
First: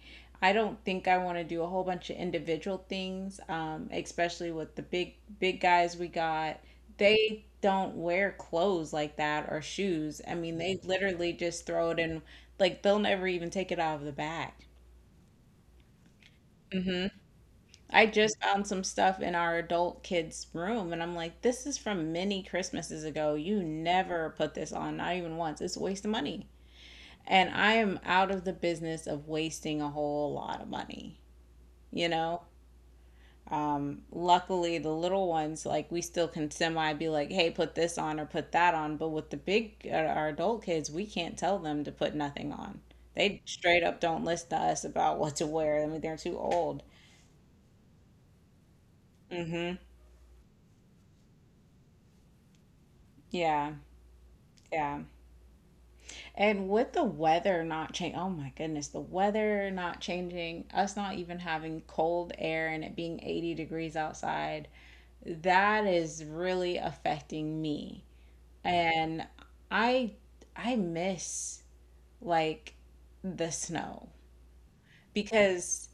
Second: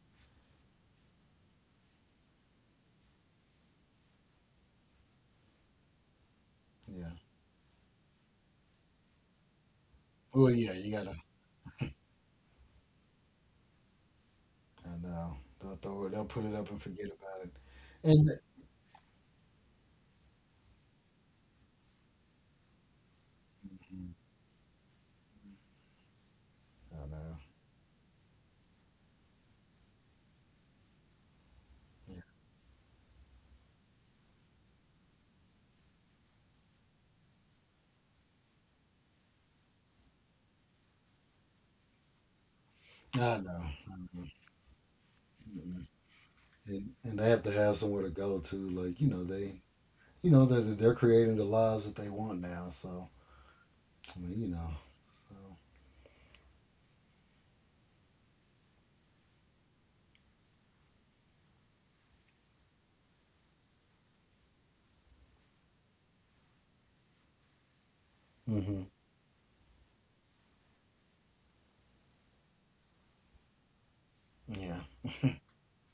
I don't think I want to do a whole bunch of individual things, especially with the big big guys we got. yeah, They don't wear clothes like that or shoes. I Oh mean, yeah. they You gotta. literally just throw it in like they'll never even take it out of the bag. I know. They'll throw it. They'll put it up and forget about it. I And just found some stuff in our adult kids' room, and I'm like, this is from many Christmases ago. You Mhm. never put this on, not even once. It's a waste of money. I know. And I am out of the business of wasting a whole lot of money, you Yeah. know? Luckily, the little ones, like, we still can semi be like, hey, put this on or put that on. But with the big, our adult kids, we can't tell them to put nothing on. I know. I They straight up know. don't listen to us about what to wear. Mhm. I mean, they're too old. And they have to have somewhere to go to. Like, they Mm-hmm. you know, they're, they're creating the lives that they want now. So, Yeah. I mean. Yeah. So, And with the weather not change, oh my goodness, the weather not changing, us not even having cold air and it being 80 degrees outside, that is really affecting me. hmm And I I miss like the snow, Yeah. because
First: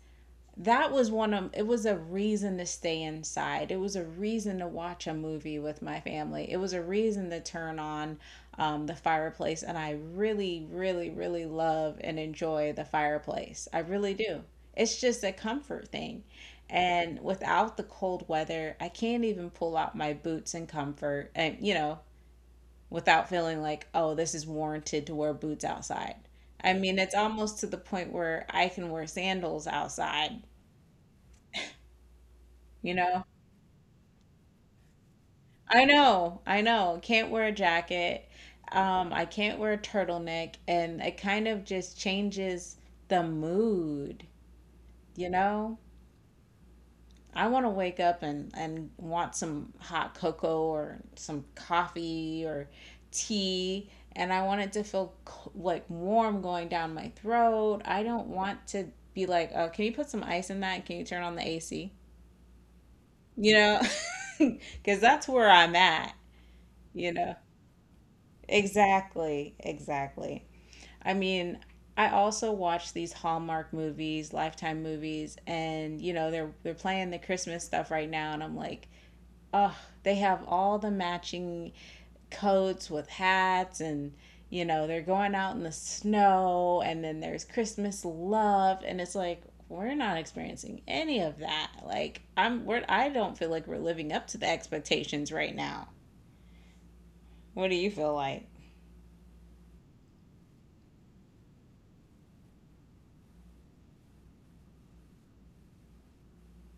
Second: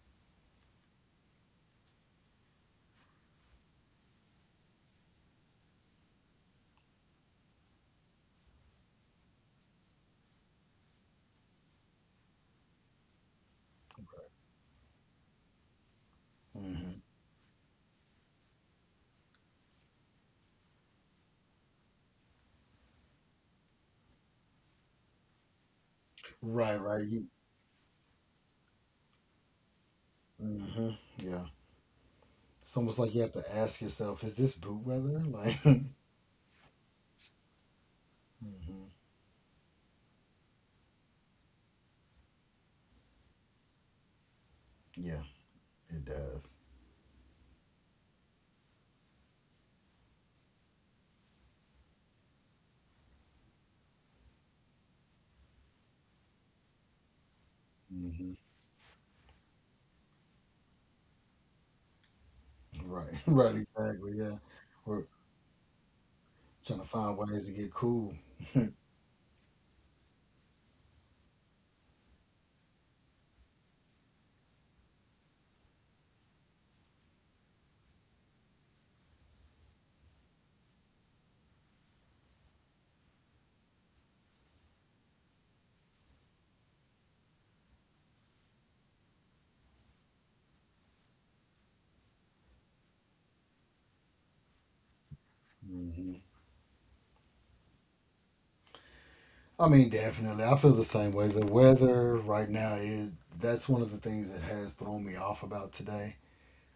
that was one of it was a reason to stay inside, it was a reason to watch a movie with my family, it was a reason to turn on the fireplace. And I really really really love and enjoy the fireplace. I really do. It's just a comfort thing. hmm And without the cold weather, I can't even pull out my boots in comfort, and you know, without feeling like, oh, this is warranted to wear boots outside. I Right, mean, right. it's You, almost to the point where I can wear sandals outside, hmm Yeah. It's you almost like you know? have to ask yourself, is this boot weather? Like, hmm I know, I know. Can't wear a jacket. I can't wear a turtleneck, and it kind of just changes the mood, yeah, you know? it does. I want to wake up and want some hot cocoa or some coffee or tea, and I want it to feel like warm going down my throat. I don't Hmm want to be like, "Oh, can you put some ice in that? Can you turn on the AC?" Right, You right, know? exactly. Yeah. Because We're that's where I'm at, trying to you find know? ways to get cool. Exactly, exactly. I mean, I also watch these Hallmark movies, Lifetime movies, and you know, they're playing the Christmas stuff right now and I'm like, "Oh, they have all the matching coats with hats, and you know, they're going out in the snow and then there's Christmas love, and it's like we're not experiencing any of that. Like I don't feel like we're living up to the expectations right now. hmm What do you feel like? I mean, definitely. I feel the same way. The weather right now is, that's one of the things that has thrown me off about today.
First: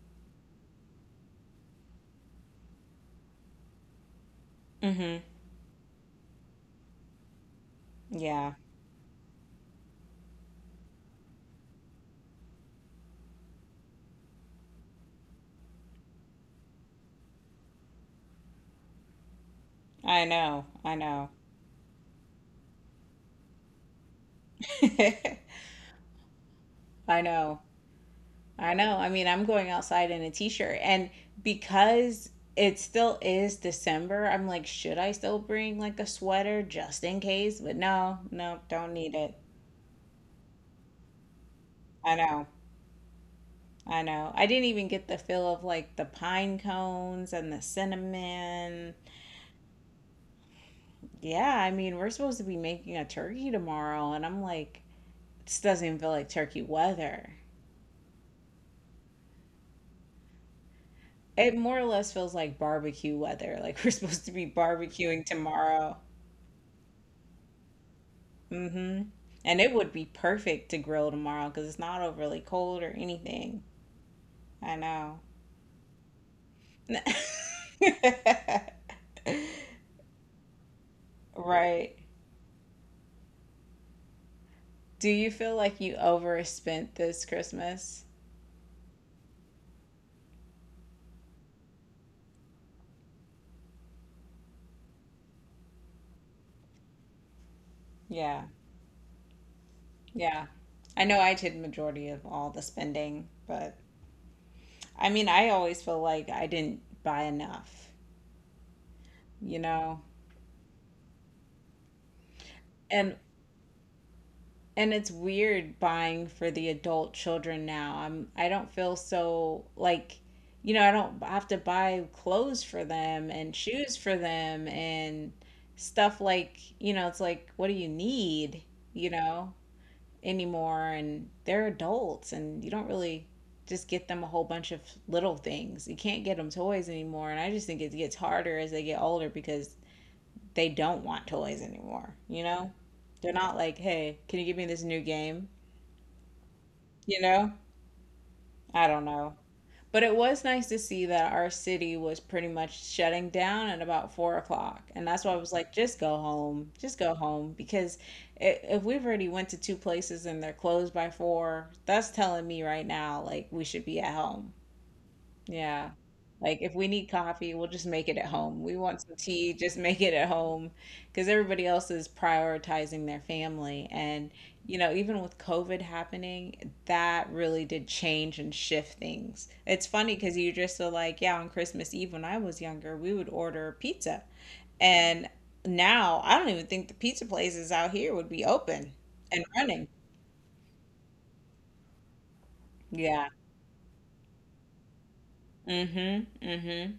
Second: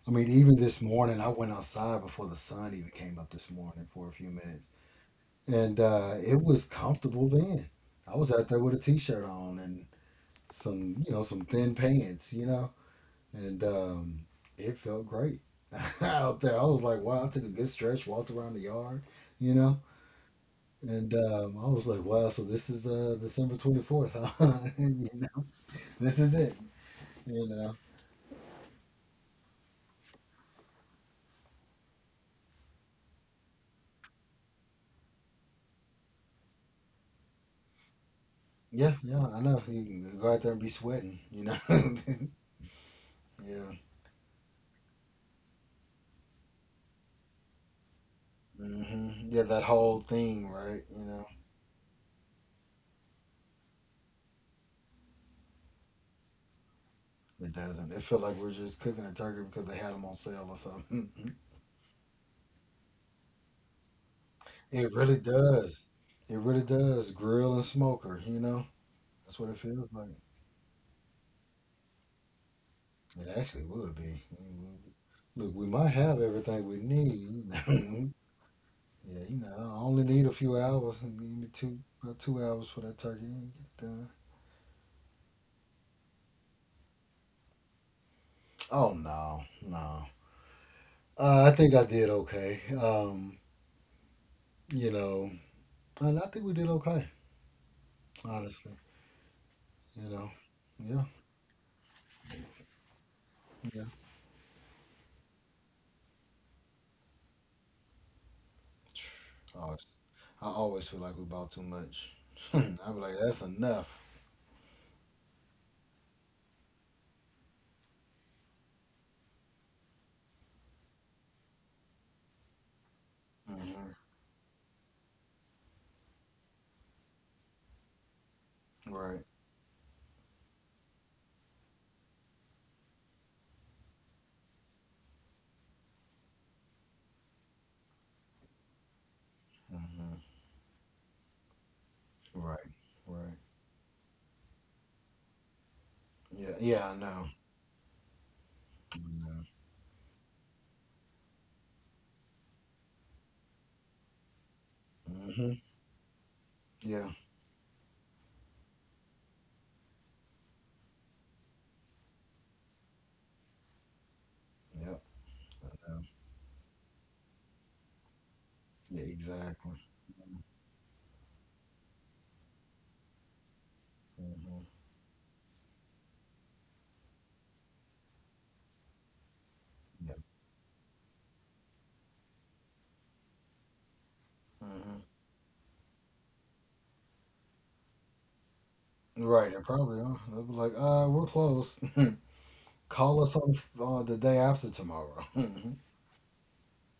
I mean, even this morning, I went outside before the sun even came up this morning for a few minutes, Mhm. and it was comfortable then. I was out Yeah. there with a t-shirt on and some thin pants, and it felt great out there. I was like, wow, I took a good stretch, walked around the yard, you know, I know. I and know. I was like, wow, so this is December 24th, huh? This is it, I you know. know. I know. I mean, I'm going outside in a t-shirt, and because it still is December, I'm like, should I still bring like a sweater just in case? But no, no, don't Yeah, need yeah, it. I know. You can go out there and be sweating. I know. yeah. I know. I didn't even get the feel of like the pine cones and the cinnamon. hmm Yeah, that whole thing, right? Yeah, I mean, we're supposed to be making a turkey tomorrow and I'm like, this doesn't even feel like turkey weather. It doesn't. It feel like we're just cooking a turkey because they had them on sale or something. It more or less feels like barbecue weather. Like we're supposed to be it really barbecuing does. tomorrow. It really does. Grill and smoker, Hmm. that's what it And it would feels be like. perfect to grill tomorrow because it's not overly cold or It anything. actually would be. It I would be. know. Look, we might have everything we need. You know? yeah, I only need a few hours. And give me two, Right. about 2 hours for that turkey. And get done. Do you feel like you overspent this Christmas? Oh no, no. I think I did okay. You know, and I think we did okay, Yeah. honestly. You know, Yeah. yeah, I know I did majority of all the spending, but yeah. I mean, I always feel like I didn't buy enough, you I always, know? I always feel like we bought too much. I be like, And that's enough. and it's weird buying for the adult children now. I don't feel so like, you know, I don't have to buy clothes for them and Hmm shoes for them and stuff like, you know, it's like what do you need, you Right. know, anymore, and they're adults and you don't really just get them a whole bunch of little things. You can't get them toys anymore and I just think it gets harder as they get older because hmm they don't want toys anymore, you Right. know? They're Right. not like, "Hey, can you give me this new game?" Yeah. Yeah. I You know. know, I I don't know. know. But it was nice to see that our city was pretty much shutting down at about 4 o'clock. And that's why I Hmm was like, just go home, just Yeah. go home. Because if we've already went to two places and they're closed by four, that's telling me right now, like, we should be at home. Yep. I Yeah. know. Like, if we need coffee, we'll just make it at home. We want Yeah. some tea, Exactly. just make it at home. Because everybody else is prioritizing their family. And, hmm you know, even with COVID happening, that really did change and shift things. It's Yeah. funny because you just so like, yeah, on Christmas Eve when I was younger, we would order pizza. hmm And now I don't even think the pizza places out here would be open and Right. They running. probably are. They'll be like, we're closed. Call Yeah. us on the day after tomorrow. Mm hmm. Mm hmm.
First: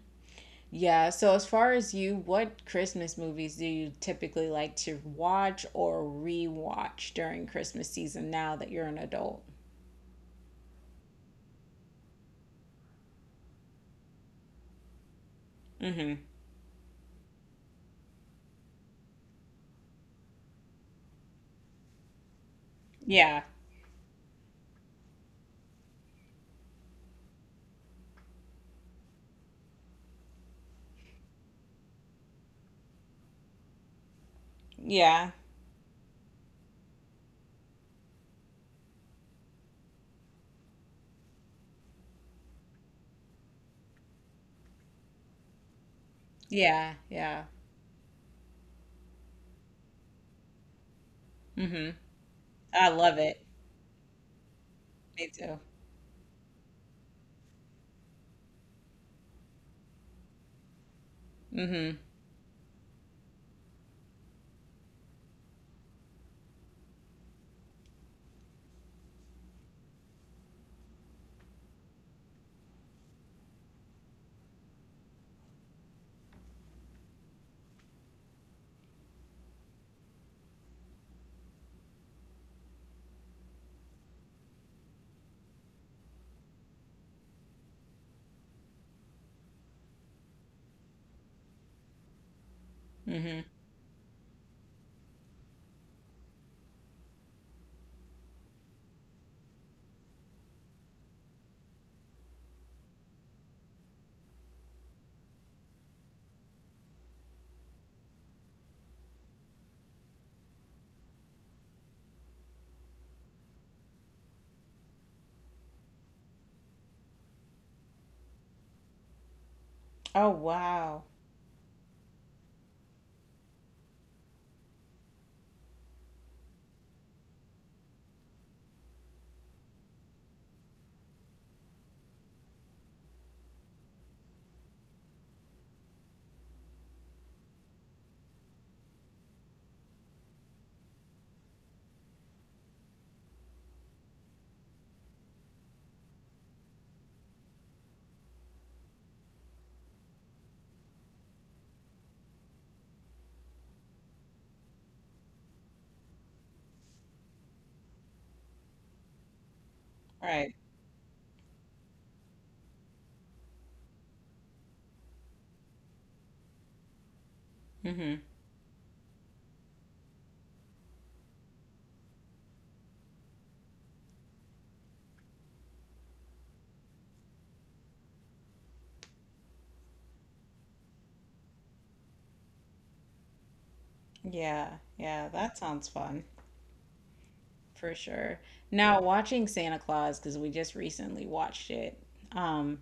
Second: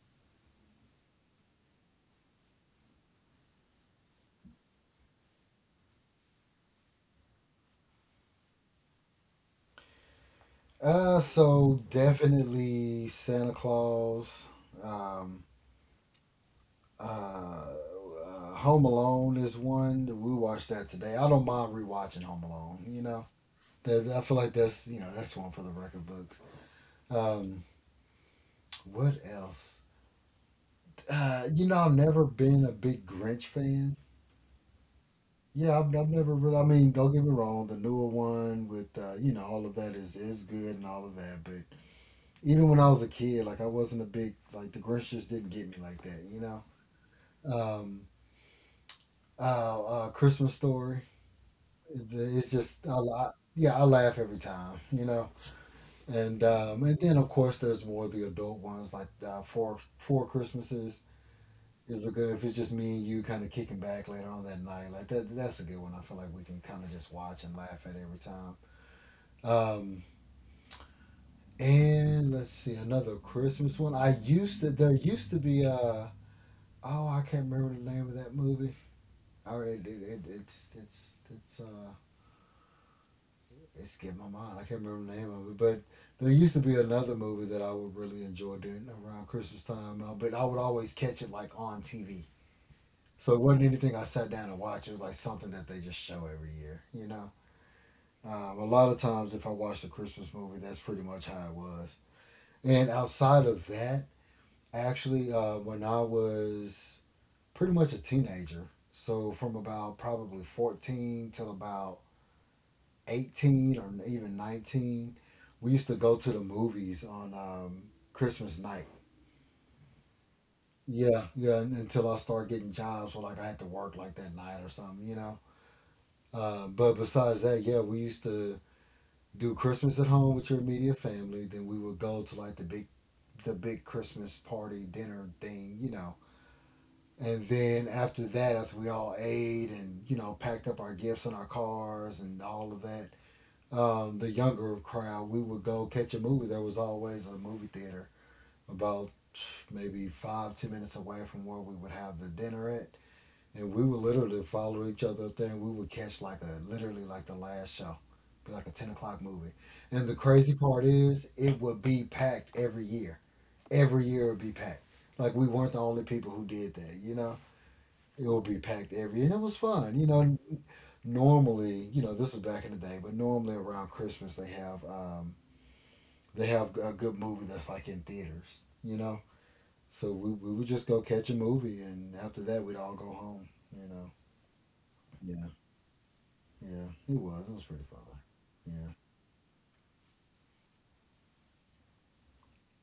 Yeah, so as far as you, what Christmas movies do you typically like to watch or rewatch during Christmas season now that you're an adult? So definitely Santa Claus. Um, Mm-hmm. Uh, Home Alone is one. We watched that today. I don't mind rewatching Home Alone. Yeah. That, I feel like that's you know that's one for the record books. Um, what else? I've never been a big Grinch fan. Yeah. Yeah, I've never really. I mean, don't get me wrong. The newer one with all of that is good and all of that. But even when I was a kid, like I wasn't a big like the Grinch just didn't get me like that. You know. Yeah. Yeah. Um, Christmas Story. Mm-hmm. It's just I a love lot. it. Yeah, I laugh every time. Me too. And then of course there's more of the adult ones like Four Christmases Mm-hmm. is a good if it's just me and you kind of kicking back later on that night like that that's a good one. I feel like we can kind of just watch and laugh at every time. Um, and let's see another Christmas one. I used to There used to be, oh, I can't remember the name of that movie. All right, it, it's it skipped my mind. I can't remember the name of it, but there used to be another movie that I would really enjoy doing around Christmas time, but I would always catch it like on TV. So it Mm-hmm. wasn't anything I sat down and watched. It was like something that they just show every year. A lot of times, if I watched a Christmas movie, that's pretty much how it was. And outside of that, actually, when I was pretty much a teenager, so from about probably 14 till about 18 or even 19, we used to go to the movies on Christmas night. Oh, wow. Yeah, yeah, until I started getting jobs where like I had to work like that night or something. But besides that, yeah, we used to do Christmas at home with your immediate family. Then we would go to like the big Christmas party dinner thing. And then after that, after we all ate and packed up our gifts in our cars and all of that, the younger crowd, we would go catch a movie. There was always a movie theater about maybe 5, 10 minutes away from where we would have the dinner at. And we would literally follow each other up there and we would catch like a, literally like the last show, be like a 10 o'clock movie. And the crazy Right. part is, it would be packed every year. Every year it would be packed. Like we weren't the only people who did that, you know? Mm-hmm. It would be packed every year. And it was fun, you know? Normally, this was back in the day, but normally around Christmas they have a good movie that's like in theaters, you know. So we would just go catch a movie, and after that we'd all go home, you know. Yeah. Yeah, Yeah, that sounds fun. yeah, it was pretty For fun. sure. Yeah, Now, watching Santa Claus, because we just recently watched it. Um.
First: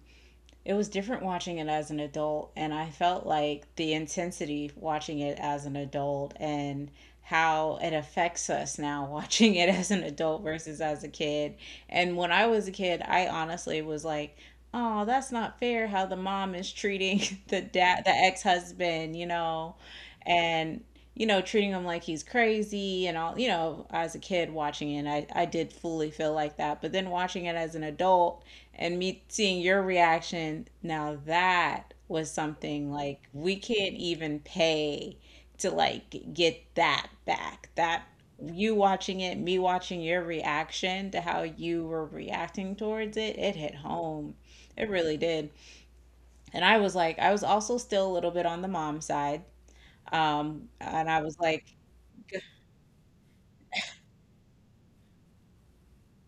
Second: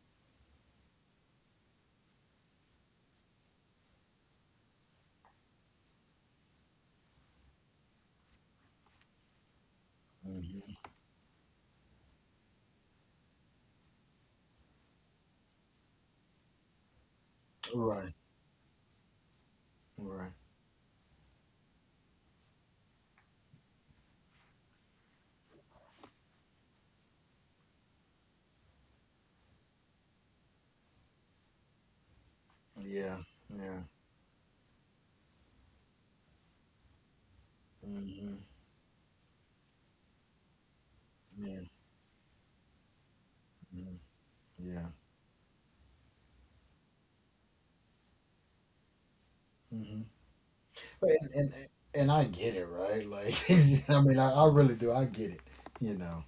It was different watching it as an adult, and I felt like the intensity watching it as an adult and how it affects us now watching it as an adult hmm versus as a kid. And when I was a kid, I honestly was like, oh, that's not fair how the mom is treating the dad, the right, ex-husband, you know, right, and you know, treating him like he's crazy and all. You know, as a kid watching it, I did fully feel like that. But then watching it as an adult and me seeing your reaction now, that was something yeah, like we yeah, can't even pay to like get that back. That hmm you watching it, me watching your reaction to how yeah, you were reacting towards it, it hit hmm home. It yeah. really did. And I was like, I was also still a little bit on the mom side, hmm and I And, was and like, and I get it, right? Like, I mean, I really do. I get it, you know.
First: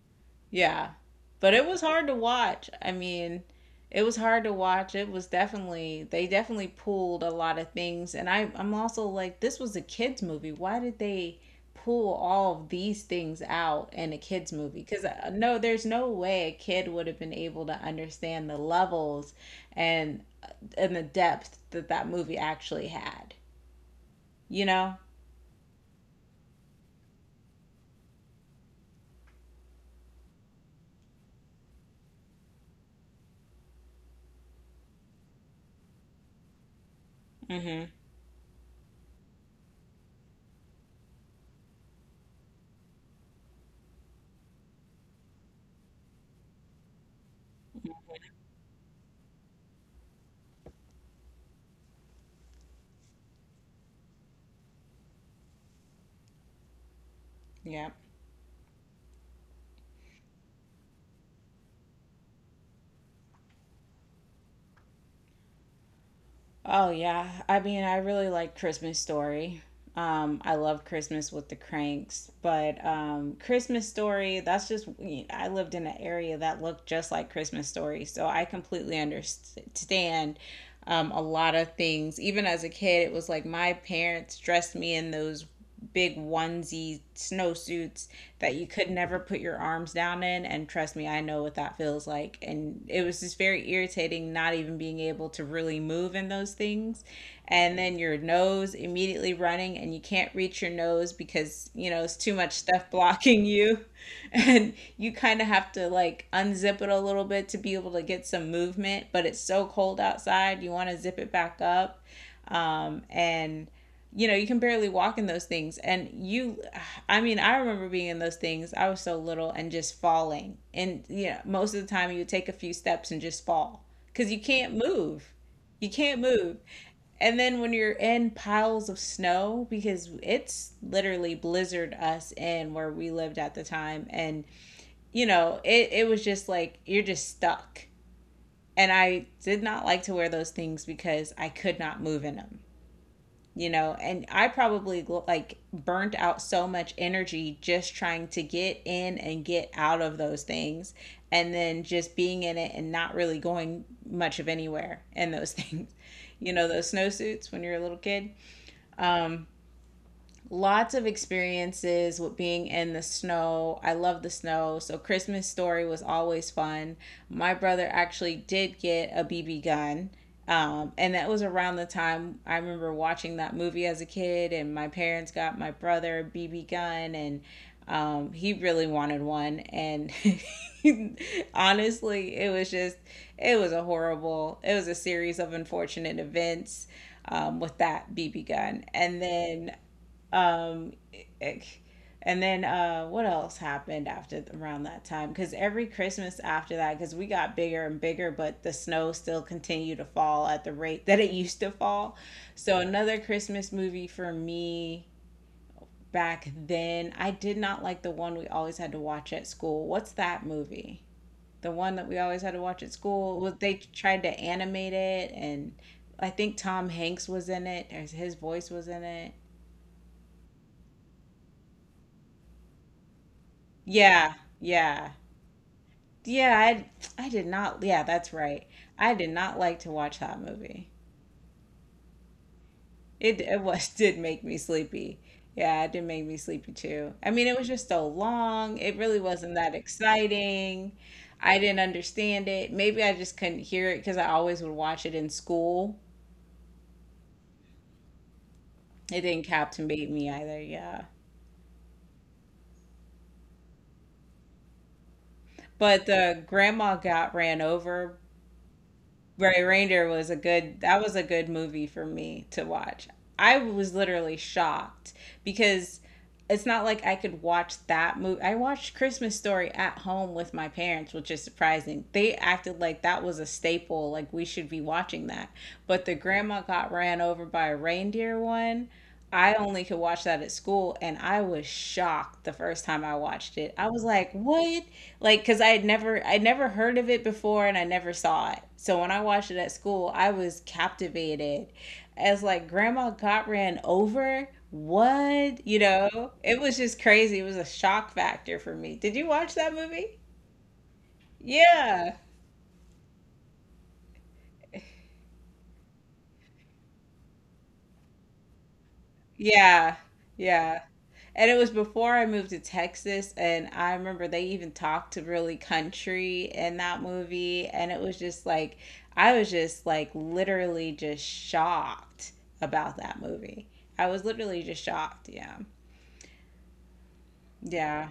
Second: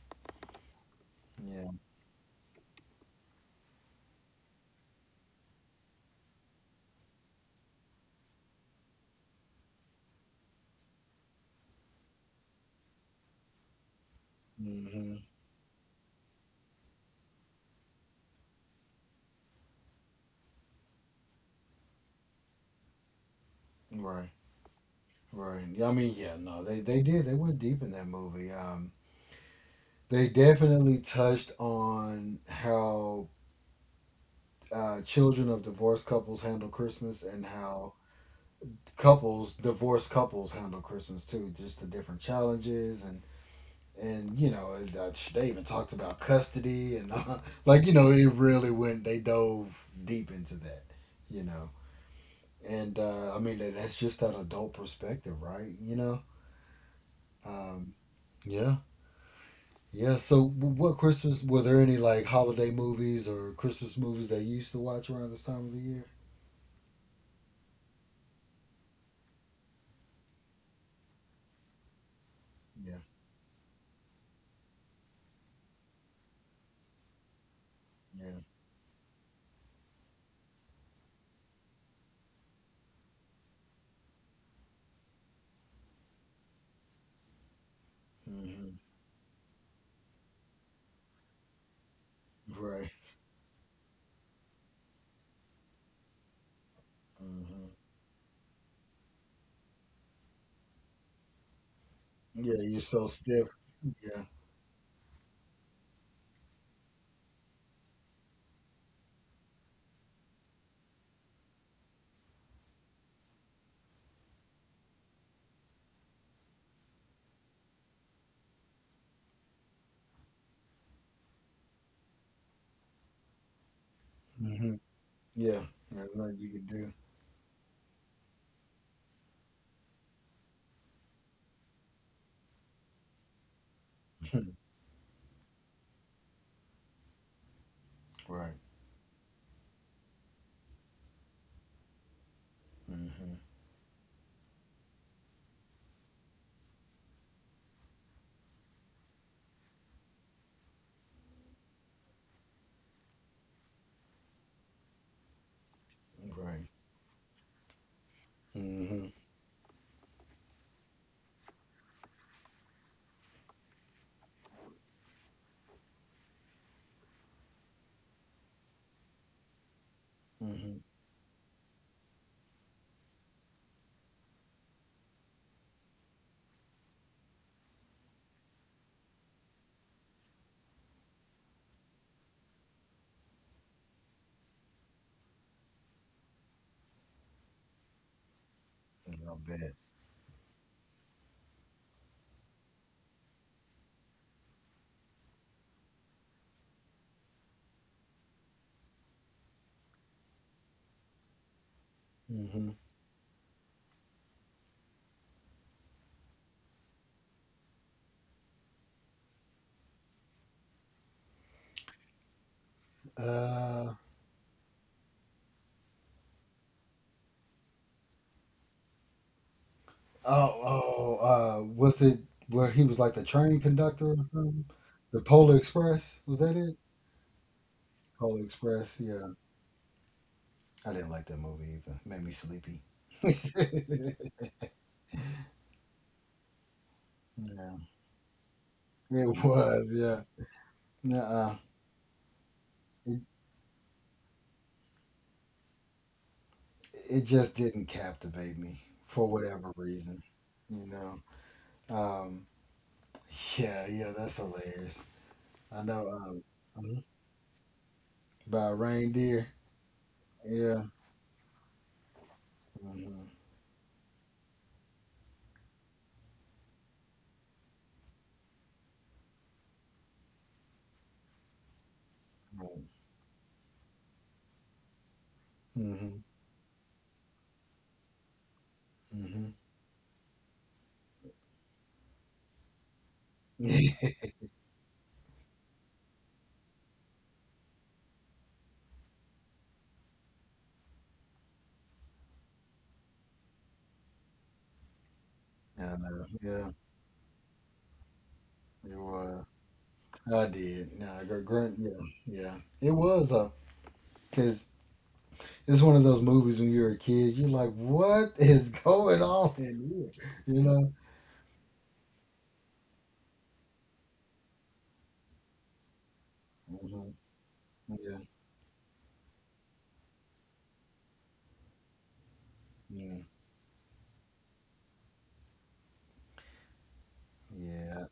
yeah. But it Yeah. was hard to watch. I mean, it was hard to watch. It was definitely, they definitely pulled a lot of things. And I'm also like, this was a kids movie. Why did they pull all of these things out in a kids movie? Cuz hmm no, there's no way a kid would have been able to understand the levels and uh, and the depth that that movie actually had. Right. You know? Right. Yeah, I mean, yeah, no, they did. They went deep in that movie. They definitely touched on how children of divorced couples handle Christmas and Mhm. how couples, divorced couples, handle Christmas too. Just the different challenges and they even talked about custody and like it really went. They dove deep into that, you know. And I mean that's just that adult perspective, right? You know. Yeah. Um, yeah. Yeah. So, what Christmas were there any like holiday movies or Christmas movies that you used to watch around this time of the year? Oh yeah. I mean, I really like Christmas Story. I love Christmas with the Cranks, but Yeah. Christmas Story, that's just, I lived in an area that looked just like Christmas Story. So Yeah. I completely understand a lot of things. Even as a kid, it was like my parents dressed me in those big onesie snowsuits that you hmm could never put your arms down in, and trust me, I know what that feels like. And Right. it was just very irritating not even being able to really move in those things. hmm And then your nose immediately running and you can't reach your nose because, you know, it's too much Yeah. You're stuff so blocking stiff. you. Yeah. And you kind of have to like unzip it a little bit to be able to get some movement, but it's so cold outside you want to zip it back up. Um, and you know, you can barely walk in those things. And you, I mean, I remember being in those things. I was so little and just falling. And you know, most of the time you would take a few steps and just fall because you can't hmm move. Yeah. You There's can't nothing you move. can do. And then when you're in piles of snow, because it's literally blizzard us in where we lived at the time. And you know, it was just like, you're just stuck. right. And I did not like to wear those things because I could not move in them. hmm You know, and I probably like burnt out so much energy just trying to get in and get out of those things, and then just being in it and not really going much of anywhere in those things, you know, Right. those snowsuits when you're a little kid. hmm Lots of experiences with being in the snow. I love the snow. So Christmas Story was always fun. My brother actually did get a BB gun. hmm And that was around the time I remember watching that movie as a kid, and my parents got my brother a BB gun, and he really wanted one. And honestly, it was just, it was a horrible, it was a series of unfortunate events with that BB gun. I bet. um, and then what else happened after around that time? Because every Christmas after that, because we got bigger and bigger, but the snow still continued to fall at the rate that it used to fall. Hmm So another Christmas movie for me back then, I did not like the one we always had to watch at school. What's that movie? The one that we always had to watch at school. Was they Oh. tried to animate it, and I think Tom Hanks was in it, or his voice was in it. Oh. Was it where he was like the train conductor or Yeah, something? yeah. The Polar Express. Was that Yeah, it? I did not. Yeah, that's Polar right. Express. I did Yeah. not like to watch that movie. I didn't like that movie either. It made me sleepy. It was, did make me sleepy. Yeah, it did make me sleepy too. I mean, it was yeah, just so long. It really it wasn't that was. Yeah, exciting. nuh I didn't understand it. Maybe I It just couldn't hear it because I always would watch it in school. it just didn't captivate me It for didn't whatever captivate reason. me either. You Yeah. know. Um. Yeah. Yeah. That's hilarious. I But know. the grandma Mhm, got ran over. by a reindeer. Ray Reindeer was a Yeah. good, that was a good movie for me to watch. Mhm. I was literally shocked because it's not like I could watch that movie. I watched Christmas Story at home with my parents, which is surprising. They acted like that was a staple, like we should be watching that. But the Mhm. grandma got ran over by a reindeer one. Mhm. I only could watch that at school, and I was shocked the first time I watched it. I was like, "What?" Like, because I had never, I never heard of it before, and I never saw it. So when I watched it at school, I was captivated. As like, Grandma got ran over. What? You I know. know, it Yeah. was just crazy. It was a shock factor for It me. Did you was. watch that movie? I did. No. Grunt. Yeah. Yeah. Yeah. It was though, because it's one of those movies when you're a kid, you're like, what is going on in Yeah, here? You yeah. know? And it was before I moved to Texas, and I remember they even talked to really country in that Mhm. movie, and it was Yeah, just like I was just like literally just shocked about yeah, that movie. I was literally just shocked, yeah. yeah. Yeah.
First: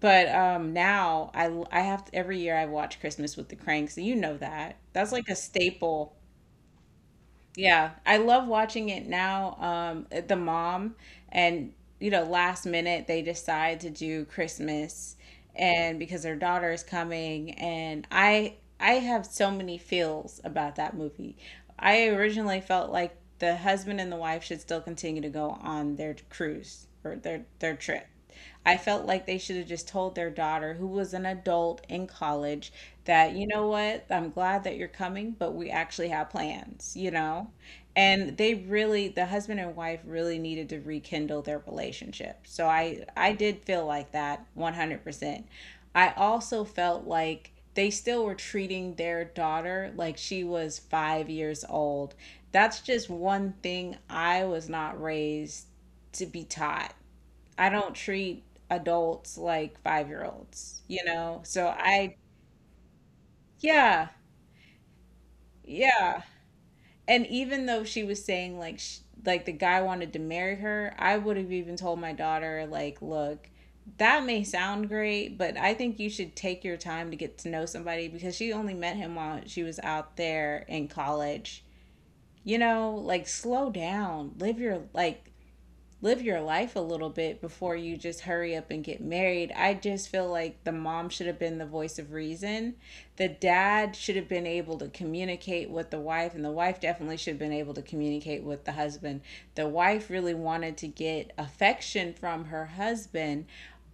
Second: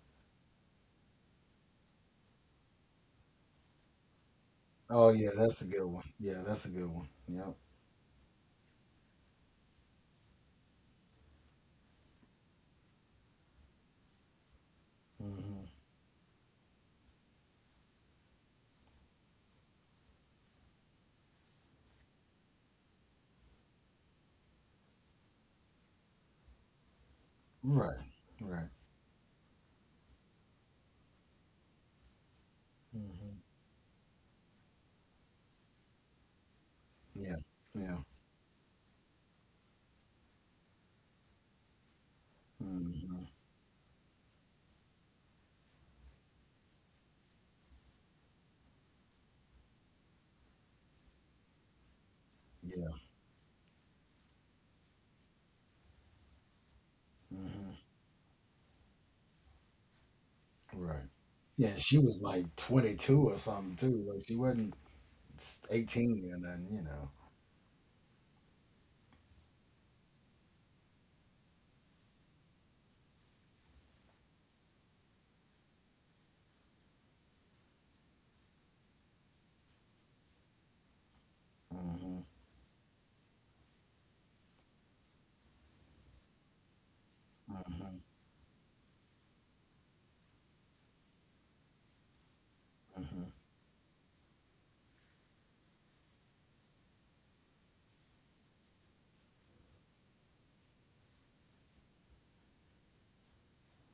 But now I have to, every year I watch Christmas with the Cranks, and you know that. Oh, That's like yeah, a that's a good one. staple. Yeah, that's a good one. Yep. Yeah, I love watching it now. The mom, and you know, last minute they decide to do Christmas, hmm and because their daughter is coming, and I have so many feels about that movie. I originally felt like the husband and the wife should still continue to go on their cruise or their Right, trip. right. I felt like they should have just told their daughter, who was an adult in college, that, hmm you know what, I'm glad that you're coming, but we actually have plans, you Yeah, know? yeah. And they really, the husband and wife really needed to rekindle their relationship. So I, hmm I did feel like that 100%. I also felt like they still were treating their daughter like she was 5 years old. That's Yeah. just one thing I was not raised to be taught. I hmm don't treat adults like 5 year olds, you Right. know? So Yeah, she I, was like 22 or something, yeah, too. Like, she wasn't yeah. 18 or nothing. And even though she was saying like, sh like the guy wanted to marry her, I would have even told my daughter, like, look, that may sound great, but I think you should take your time to get to know somebody because she only met him while she was out there in college. Hmm You know, like slow down, live your, like live your life a little bit before you hmm just hurry up and get married. I just feel like the mom should have been the voice of reason. hmm The dad should have been able to communicate with the wife, and the wife definitely should have been able to communicate with the husband. The wife really wanted to get affection from her husband,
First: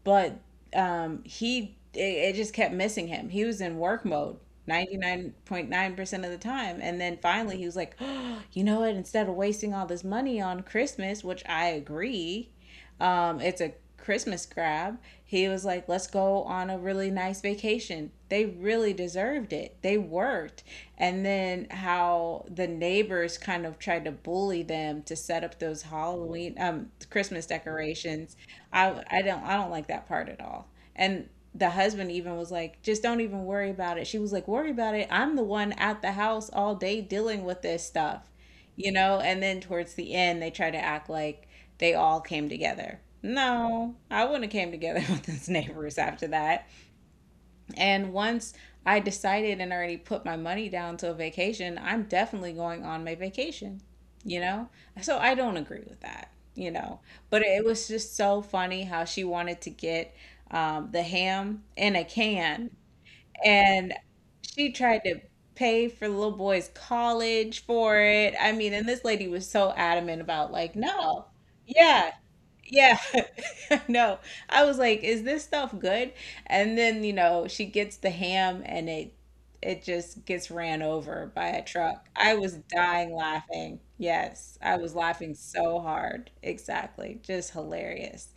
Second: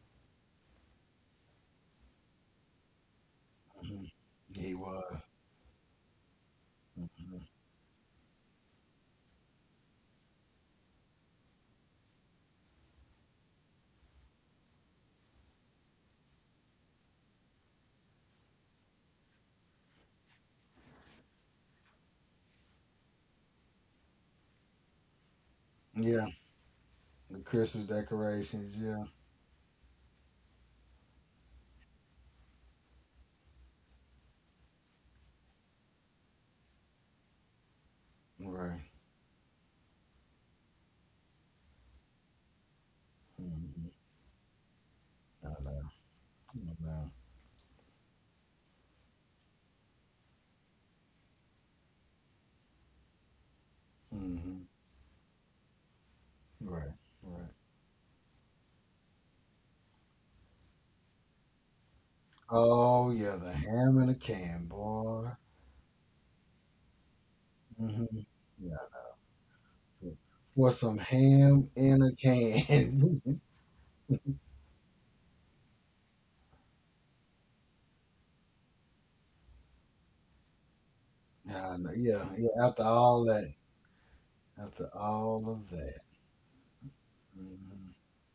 but um, he it, it just kept missing him. He was in work hmm mode He was. 99.9% of the time. And then Hmm finally he was like, oh, you know what? Instead of wasting all this money on Christmas, which I agree, it's a Christmas grab. He was like, let's go on a really nice vacation. They really deserved it. They worked. And then how the neighbors kind of tried to bully them to set up those Yeah, Halloween, the Christmas Christmas decorations. decorations, I yeah. I don't I don't like that part at all. And the husband even was like, just don't even worry about it. She was like, worry about it. I'm the one at the house all day dealing with this stuff, you Right. know. And then towards the end they try to act like they all came together. Mm hmm No, I wouldn't have came together with I those know. neighbors after that. I know. And once I decided and already put my money down to a vacation, I'm definitely going on my vacation, you Mm hmm know? So I don't agree with that, you Right. know. But Right. it was just so funny how she wanted to get the ham in a can, Oh yeah, the and ham in a can, she tried to boy. pay for the little boy's college for Hmm it. I mean, and Yeah. this lady was so For adamant about, like, for some no, ham in yeah, a yeah, can. no. I was like, is this stuff good? And then, she gets the ham and it just gets ran over by a yeah, I know. truck. Yeah. I was Yeah. After dying all that. laughing. Yes, I After was laughing all of so that. hard. Exactly. Just Hmm hmm hilarious.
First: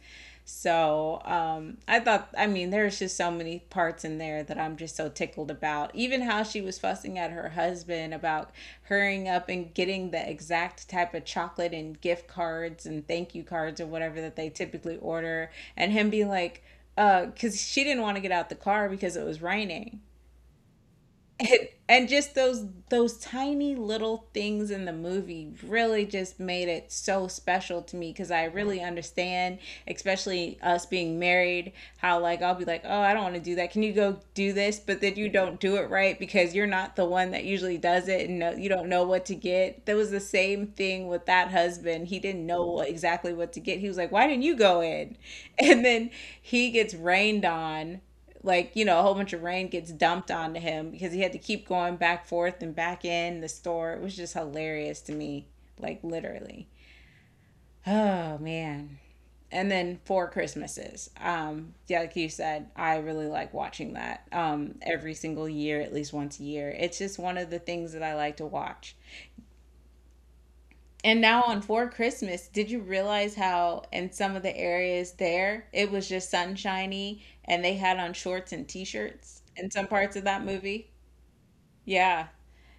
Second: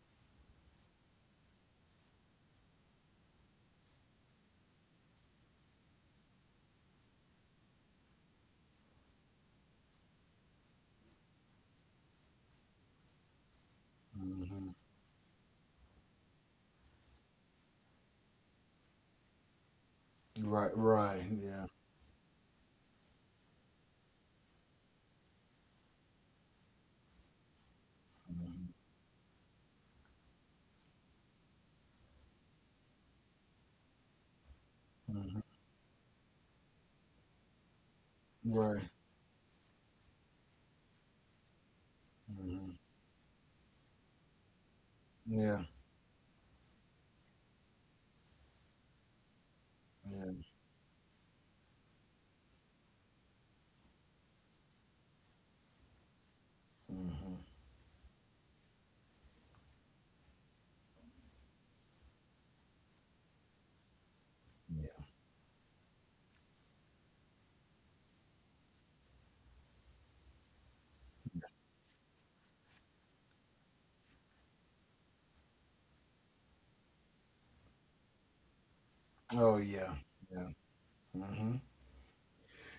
So I thought, I mean, there's just so many parts in there that I'm just so tickled about. Even how she was fussing at her husband about hurrying up and getting the exact type of chocolate and gift cards and thank you cards or whatever that they typically order, and him being like, because she didn't want to get out the car because it was raining Right. Right. Yeah. and just those tiny little things in the movie really just made it so special to me, because I hmm really understand, especially us being married, how like I'll be like, oh, I don't want to do that, can you go do this? But then you hmm don't do it right, because you're not the one that usually does it. And no, you Right. don't know what to get. That was the same thing with that husband. He didn't know hmm what, exactly what to get. He was like, why didn't you go in? Yeah. And then he gets rained on, like, you know, a whole bunch of rain gets dumped Yeah. onto him because he had to keep going back forth and back in the store. It was just hilarious to me. Like, literally, hmm oh man. And then Four Christmases, yeah, like you said, I really like watching that, Yeah. every single year, at least once a year. It's just one of the things that I like to watch. And now on Four Christmas, did you realize how in some of the areas there it was just sunshiny and they had on shorts and t-shirts Oh in some yeah. parts of that Yeah. movie? hmm. Yeah.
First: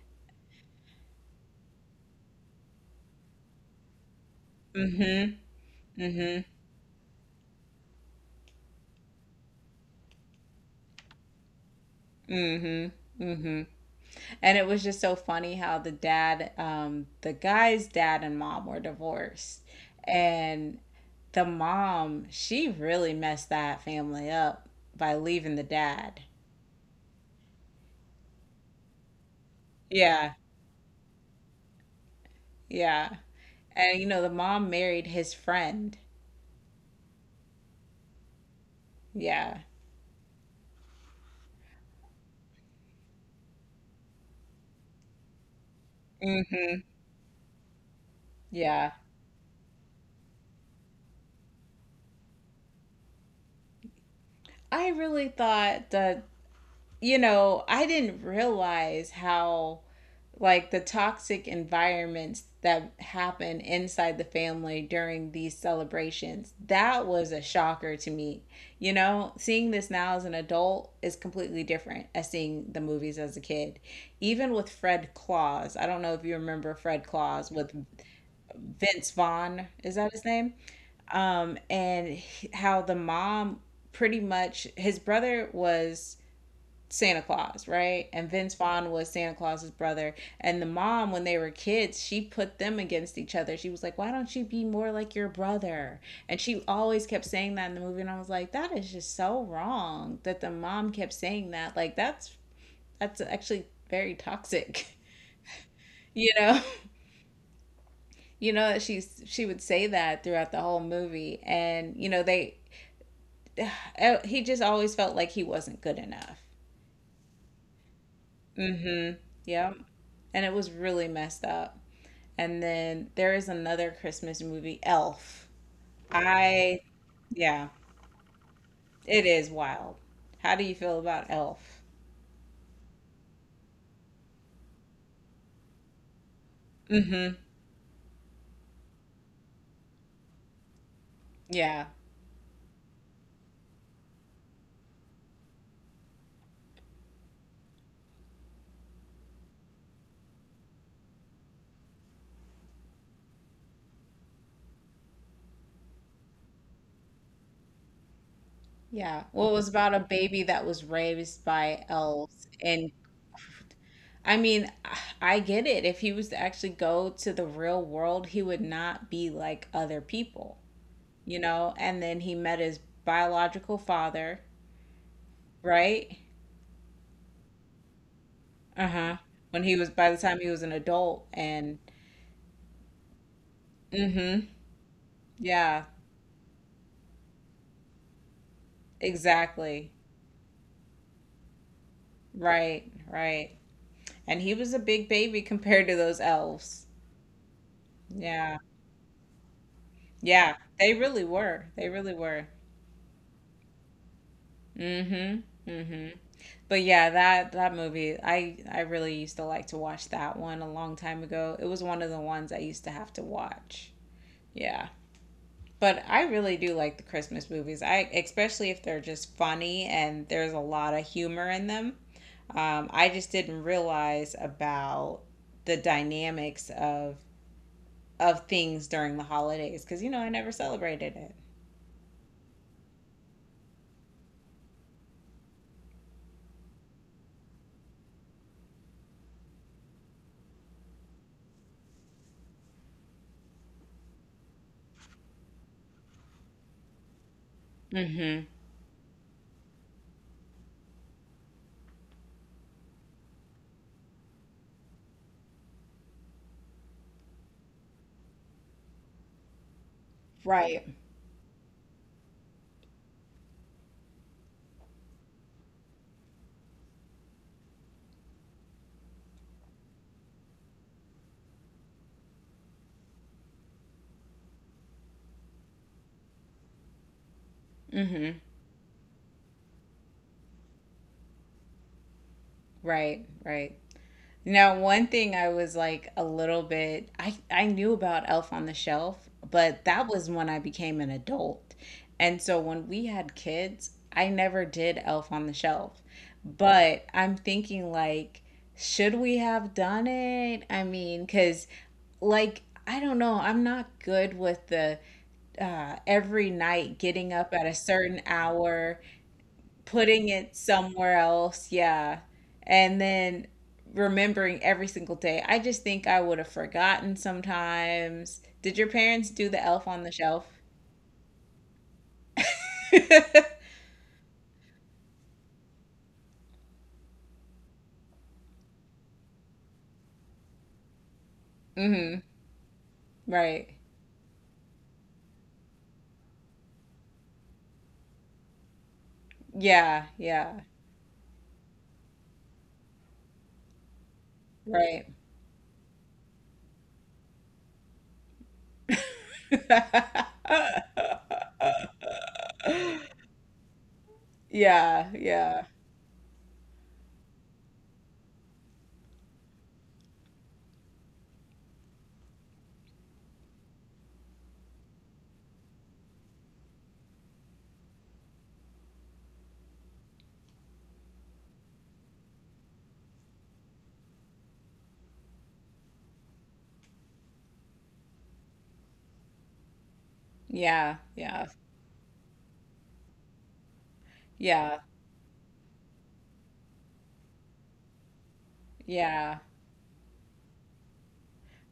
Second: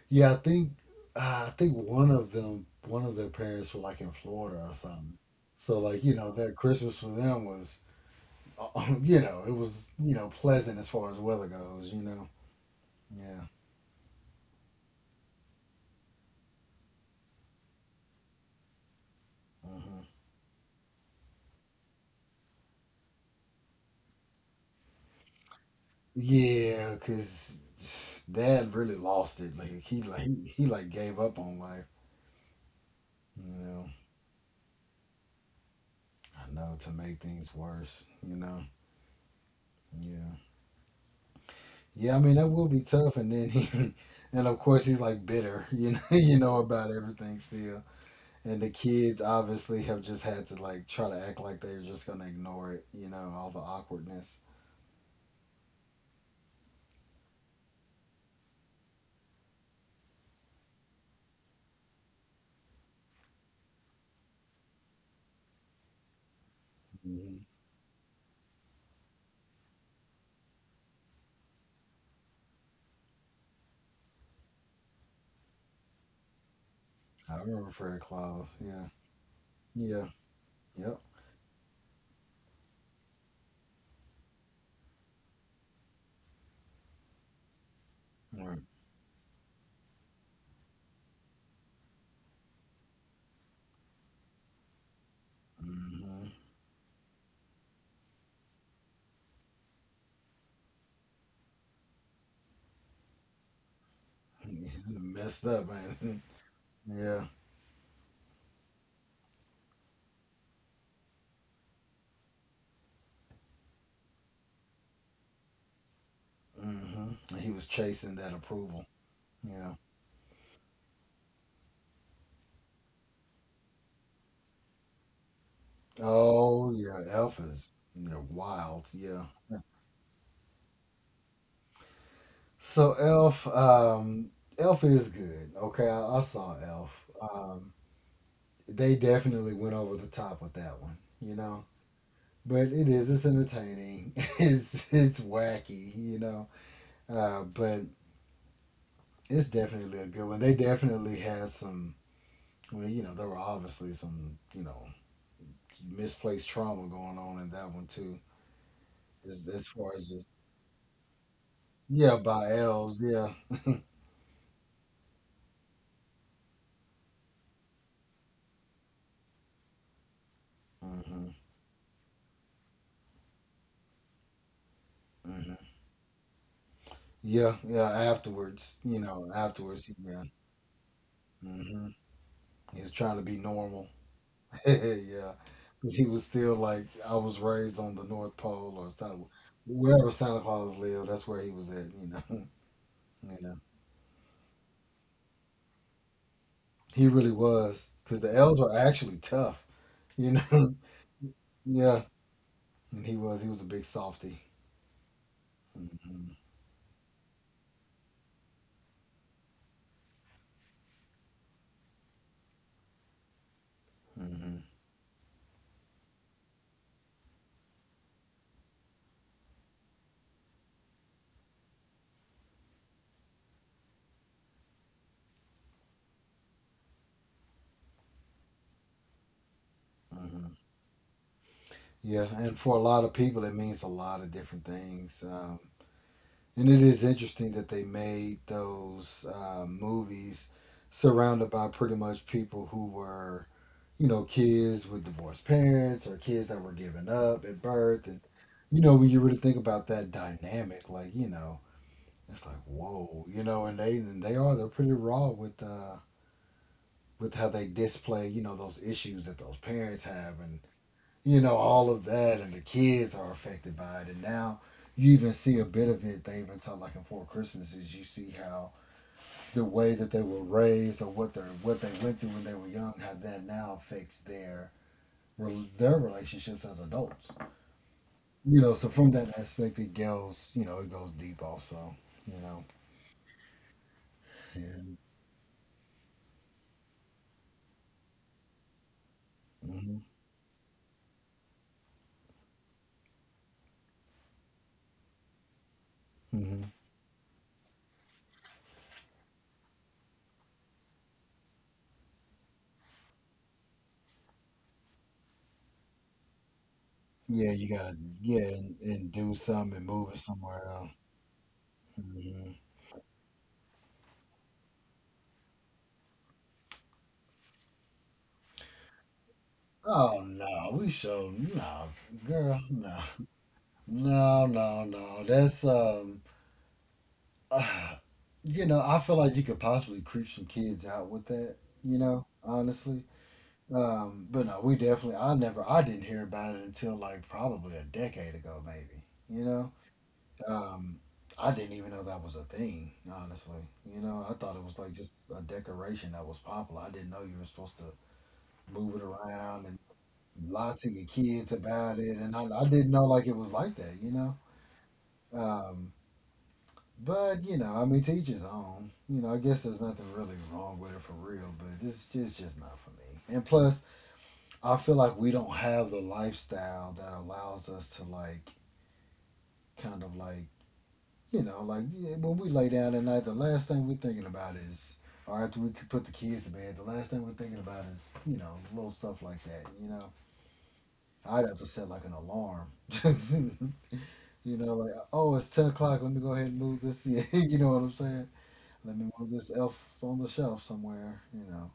Yeah, I think one of them, one of their parents were like in Florida or something. Mm-hmm. So like that Christmas for them was, it was pleasant as far as weather goes. You know, Mm-hmm. yeah, Mm-hmm. And it was just so funny how the dad, the guy's dad and mom were divorced. hmm And the mom, she really messed that family up by leaving the dad. yeah, because Dad really lost it. Like he Yeah. Gave up on life. Yeah. You know, And, you know, the mom married his friend. I know to make things worse. You know, Yeah. yeah, yeah. I mean that will be tough. And then he, and of course he's like bitter. You know. You know Mm-hmm. about everything still. And the Yeah. kids obviously have just had to like try to act like they're just gonna ignore it, all the awkwardness. I really thought that, you know, I didn't realize how like the toxic environments that happen inside the family during these celebrations. That was a Hmm shocker to me. You know, seeing this now as an adult is completely different as seeing the movies as a kid. Even with Fred Claus, I don't know if you remember Fred I Claus remember with Fred Claus. Yeah. Vince Vaughn, is Yeah. that his name? Yep. And how the mom, pretty much his brother was Santa Claus, right? And Vince Right. Vaughn was Santa Claus's brother. And the mom, when they were kids, she put them against each other. She was like, why don't you be more like your brother? Mm-hmm. And she always kept saying that in the movie. And I was like, that is just so wrong that the mom kept saying that. Like, that's actually very toxic, messed up, man. you know? yeah. You know that she would say that throughout the whole movie, and you know they, he just always felt like he wasn't good enough. Mm-hmm. He was chasing that approval. Mm-hmm. Yeah. Yep. And it was really messed up. And then there is another Christmas movie, Elf. Oh, I, yeah. Elf yeah, is wild. Yeah. it is wild. How do you feel about Elf? So Elf, Elf is good. Okay, I saw Elf. Hmm. Um, they definitely went over the top with that one. You know, Yeah. but it's entertaining. It's wacky, you know. But it's definitely a good one. They definitely had some, well, you know, there were obviously some, you know, misplaced trauma going on in that one too. Yeah. as, Well, it as was far about a as just, baby that was raised by yeah, elves. by And elves, yeah. I mean, I get it. If he was to actually go to the real world, he would not be like other people, Hmm. you know? And then he met his biological father, Hmm. right? Yeah, yeah, afterwards, you Uh-huh. know, When he afterwards, was, by the yeah. time he was an adult, and Hmm. He was trying to be normal. mm-hmm. Yeah. Yeah. He was still like, I was raised on the North Pole or something. Exactly. Wherever Santa Claus lived, that's where he was at. Right, right. Yeah. And he was a big baby compared to those elves. He really was. Because the elves Yeah. were actually tough, you Yeah, know. they really were. They Yeah. really were. And he was. He was a big softy. Mhm. Mhm. Hmm. But yeah, that that movie, I really used to like to watch that one a long time ago. It was one of the ones I used to have to watch. Hmm. Yeah. But I really do like the Christmas movies. I especially if they're just funny and there's a lot of humor in them. I just didn't realize about the dynamics of things during the holidays because, you know, I never Hmm. celebrated it. Yeah. And for a lot of people, it means a lot of different things. And it is interesting that they made those movies surrounded by pretty much people who were, you know, kids with divorced parents or kids that were given up at birth. And, Mm-hmm. you know, when you really think about that dynamic, like, you know, it's like, whoa, you know, and they are, they're pretty raw with how they display, you know, those issues that those parents have and, Right. you know, all of that. And the kids are affected by it. And now you even see a bit of it. They even talk, like in Four Christmases, you see how the way that they were raised or what they went through when they were young, how that now affects their their relationships as adults. Mm-hmm. You know, so from that aspect, it goes, you know, it goes deep also, you know. Right, right. Now, And, one thing I was like a little bit, I knew about Elf on the Shelf, but hmm. that was when I became an adult. And so when we had kids, I never did Elf on the Shelf. Hmm. But I'm thinking, like, should we have done it? I mean, cuz like I don't know, I'm not good with the every night getting Yeah, up at you a gotta, certain yeah, and, hour, and do something and move it putting it somewhere else. somewhere else, yeah. Hmm. And then remembering every single day. I just think I would have forgotten sometimes. Did your parents do the elf on the Oh shelf? no, we show no, girl, no, no, no, no. That's you know, I feel like you could possibly creep some kids out with that. You Hmm. know, honestly, Right. But no, we definitely. I never. I didn't hear about it until like probably a decade ago, maybe. You know. Yeah, yeah. Um, I didn't even know that was a thing. Honestly, you know, I thought it was like Right. just a decoration that was popular. I didn't know you were supposed to move it around and lie to your kids about it, and I didn't know like it was like that. You know. Yeah, yeah. Um, but you know, I mean, to each his own. You know, I guess there's nothing really wrong with it for real, but it's just not for me. And plus, I feel like we don't have the lifestyle that allows us to like, kind of like, you know, like, yeah, when we lay down at night, the last thing we're thinking about is, or after we put the kids to bed, the last thing we're thinking about is, you know, little stuff like that. You know, Yeah, I'd yeah. have to set like an alarm. You know, Yeah, like oh, it's 10 o'clock. Let me go ahead and move this. Yeah, you know what I'm saying. Let me move yeah. this elf on the shelf somewhere. You know.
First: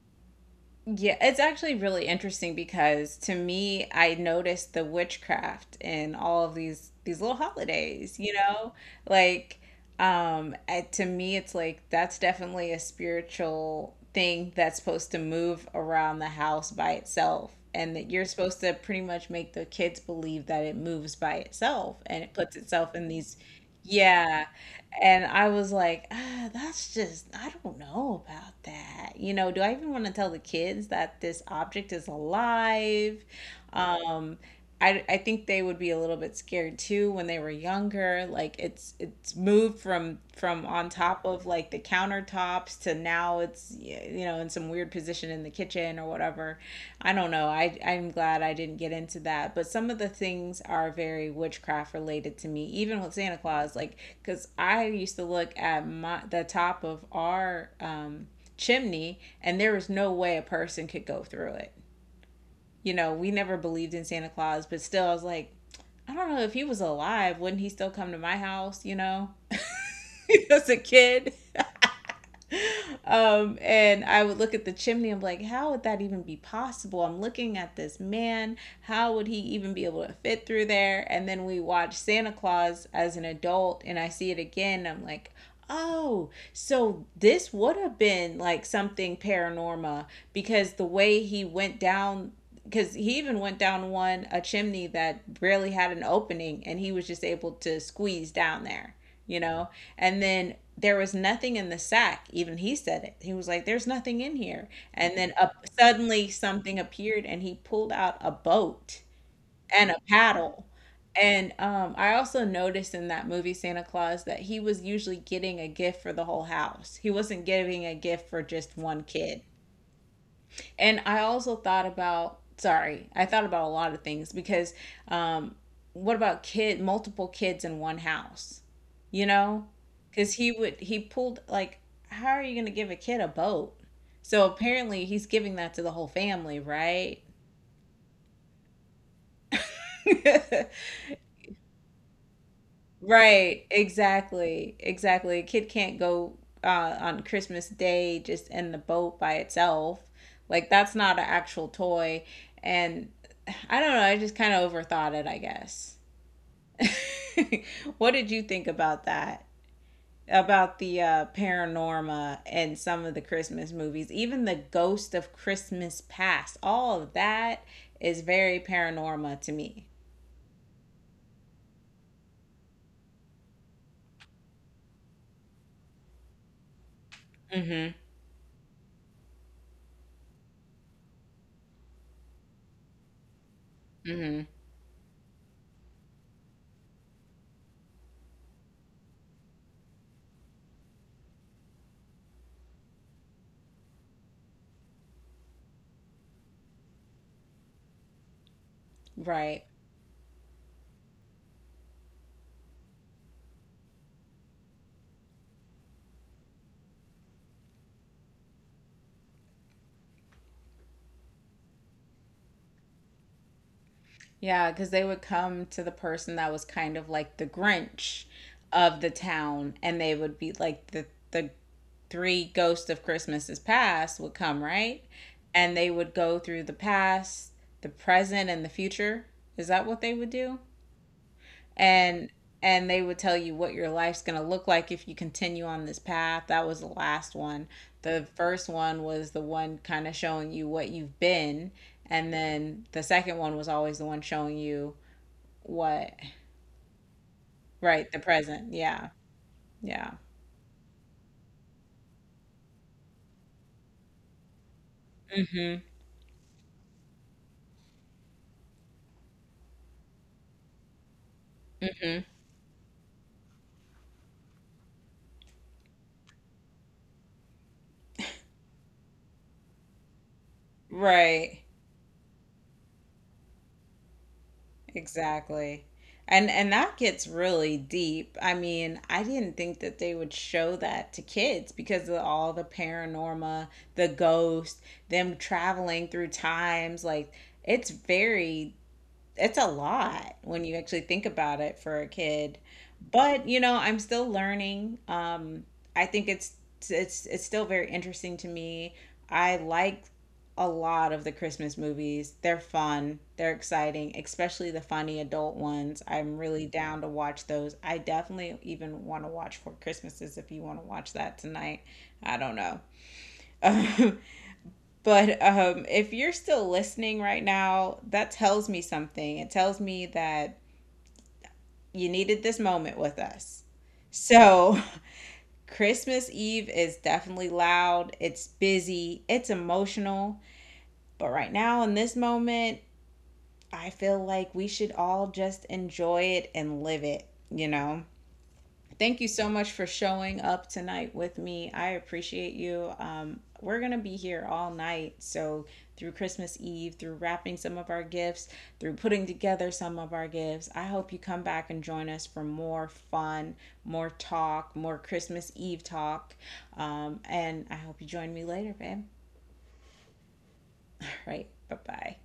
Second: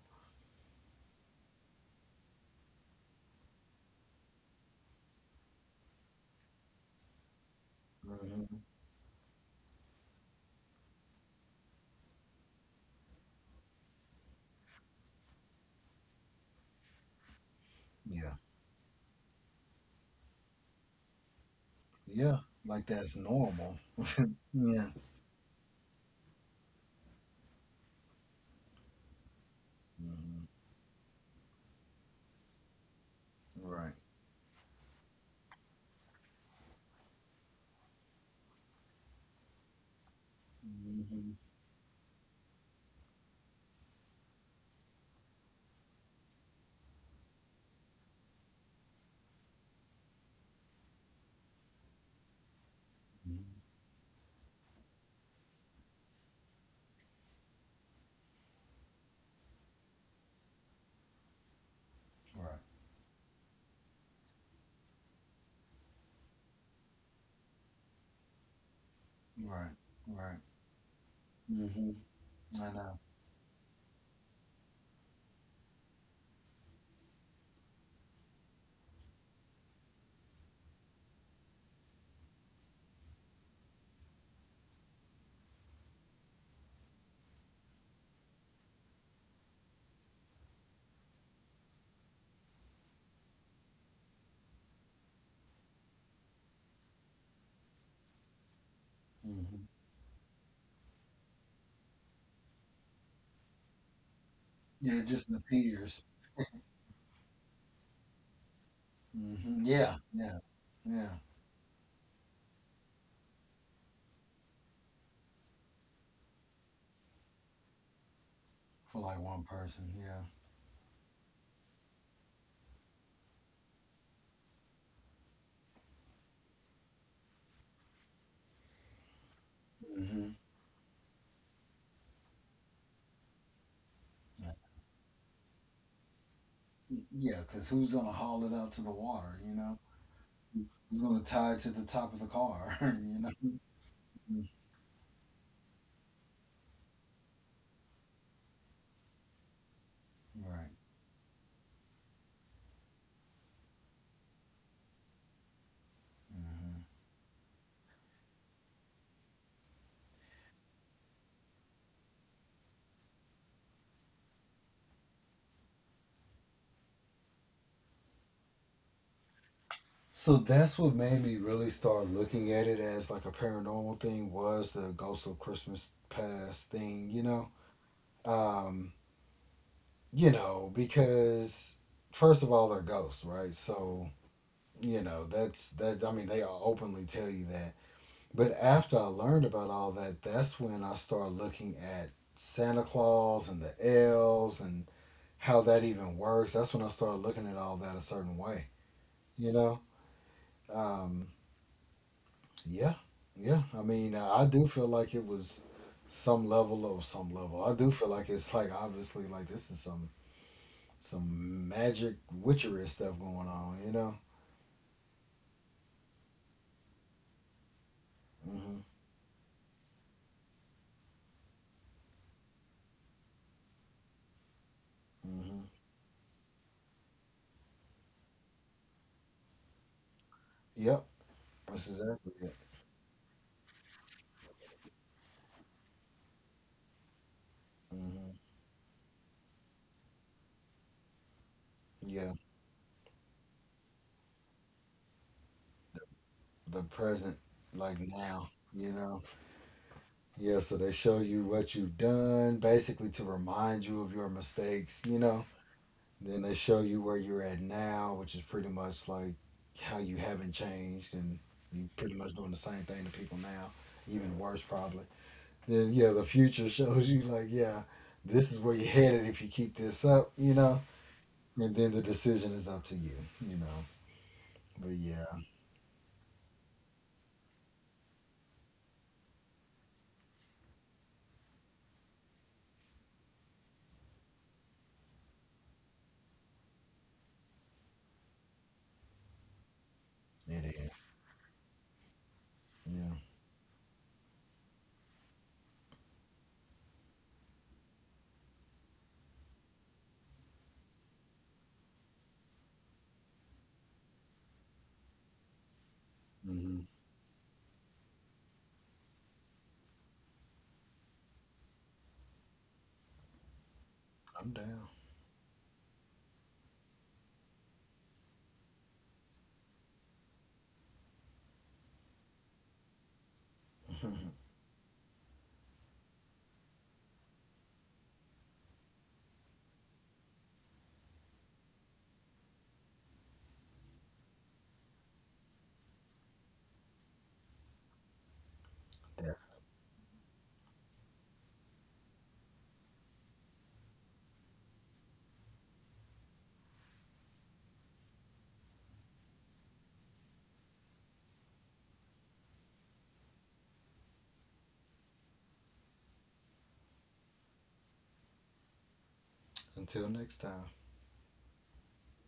Yeah, it's actually really interesting because to me, I noticed the witchcraft in all of these little holidays, you Hmm. know? Like, to me it's like that's definitely a spiritual thing that's supposed to move around the house by itself, and that you're Yeah. supposed to pretty much make the kids believe that it moves by itself and it Yeah. puts Like itself in that's these, normal. yeah. Yeah. And I was like, ah, that's just, I don't know about that. You know, do I even want to tell the Hmm. kids that this object is alive? Right. Right. I think they would be a little bit scared too when they were younger. Like, it's moved from on top Mhm. of like the countertops to now it's, you know, in some weird position in the kitchen or whatever. I don't know, I'm glad I didn't get into that. But some of the things are very witchcraft related to me, even with Santa Claus. Like, because I used to look at my, the top of our chimney, and there was no way a person could go through it. Right, You know, we never believed in Santa Claus, but still, I was like, I don't know, if he was alive, wouldn't he still come to my house, you know, right, right. as a kid? Hmm. I know. And I would look at the chimney. I'm like, how would that even be possible? I'm looking at this man. How would he even be able to fit through there? And then we watch Santa Claus as an adult, and I see it again. And I'm like, oh, so this would have been like something paranormal, because the way he went down, because he even went down one a chimney that barely had an opening, and he was just able to squeeze down there, you Hmm. know? And then there was nothing in the sack. Even he said it. He was like, there's nothing in here. Yeah, it And just then up, appears. suddenly something appeared and he pulled out a boat Hmm. and Yeah, a yeah, paddle. yeah. And I also noticed in that movie, Santa Claus, that he was usually getting a gift for the whole house. He wasn't giving a gift for just For one like kid. one person, yeah. And I also thought about, sorry, I thought about a lot of things because, um, what about kid, multiple kids in one house? You know? Because Hmm. he would, he pulled, like, how are you going to give a kid a boat? So apparently he's giving that to the whole family, right? Yeah, because who's gonna haul it out to the water? You know, who's gonna tie it to the top of the car? You know, Right, Mhm. exactly, exactly. A kid can't go on Christmas Day just in the boat by itself. Right. Like, that's not an actual toy, and I don't know. I just kind of overthought it, I guess. Hmm. What did you think about that? About the paranorma and some of the Christmas movies, even the Ghost of Christmas Past, all of that is very paranorma to me. So that's what made me really start looking at it as like a paranormal thing was the Ghost of Christmas Past thing. Hmm. um, you know, because first of all, they're ghosts, right? So, you know, that's that. I mean, they all openly tell you that. But after I learned about all that, that's when I started looking at Santa Claus and the elves and how that even works. That's when I started looking at all that a certain way, you Right. know? Um, yeah, yeah. I mean, I do feel like it was some level. I do feel like it's like obviously like this is some, magic witchery stuff going on, you know? Yeah, because they would come to the person that was kind of like the Grinch Hmm. of the town, and they would be like the the three ghosts of Christmases past would come, right, Hmm. and they would go through the past, the present, and the future. Is that what they would do? Yep. That's And exactly it. They would tell you what your life's going to look like if you continue on this path. That was the last one. The Hmm. first one was the one kind of showing you what you've been, and Yeah. then the second one was always the one showing you what? The present, like Right, the now, present. you Yeah. know? Yeah. Yeah. So they show you what you've done, basically to remind you of your mistakes, you know? Then they show you where you're at now, which is pretty much like how you haven't changed and you pretty Mhm. much doing the same thing to people now, even worse probably. Then yeah, the future shows you like, yeah, this is where you're headed if you keep this up, you know. Right. And then the decision is up to you, you know. But yeah, Exactly. And that gets really deep. I mean, I didn't think that they would show that to kids because of all the paranorma, the ghost, them traveling through times. Like, it's very, it's a lot when it you is. actually think about it for a kid. Yeah, But you know, I'm still learning. I think it's still very interesting to me. I like a lot of the Christmas movies. They're fun, they're exciting, especially the funny adult ones. I'm really hmm. down to watch those. I definitely even want to watch Four Christmases if you want to watch that tonight. I don't know. I'm down. But if you're still listening right now, that tells me something. It tells me that you needed this moment with us. So, Christmas Eve is definitely loud, it's busy, it's emotional. But right now, in this moment, I feel like we should all just enjoy it and live it, you know? Thank you Yeah. so much for showing up tonight with me. I appreciate you. We're going to be here all night. So, through Christmas Eve, through wrapping some of our gifts, through putting together some of our gifts, I hope you come back and join us for more fun, more talk, more Christmas Eve talk. And I hope you join me later, babe. Until next time. All right. Bye bye.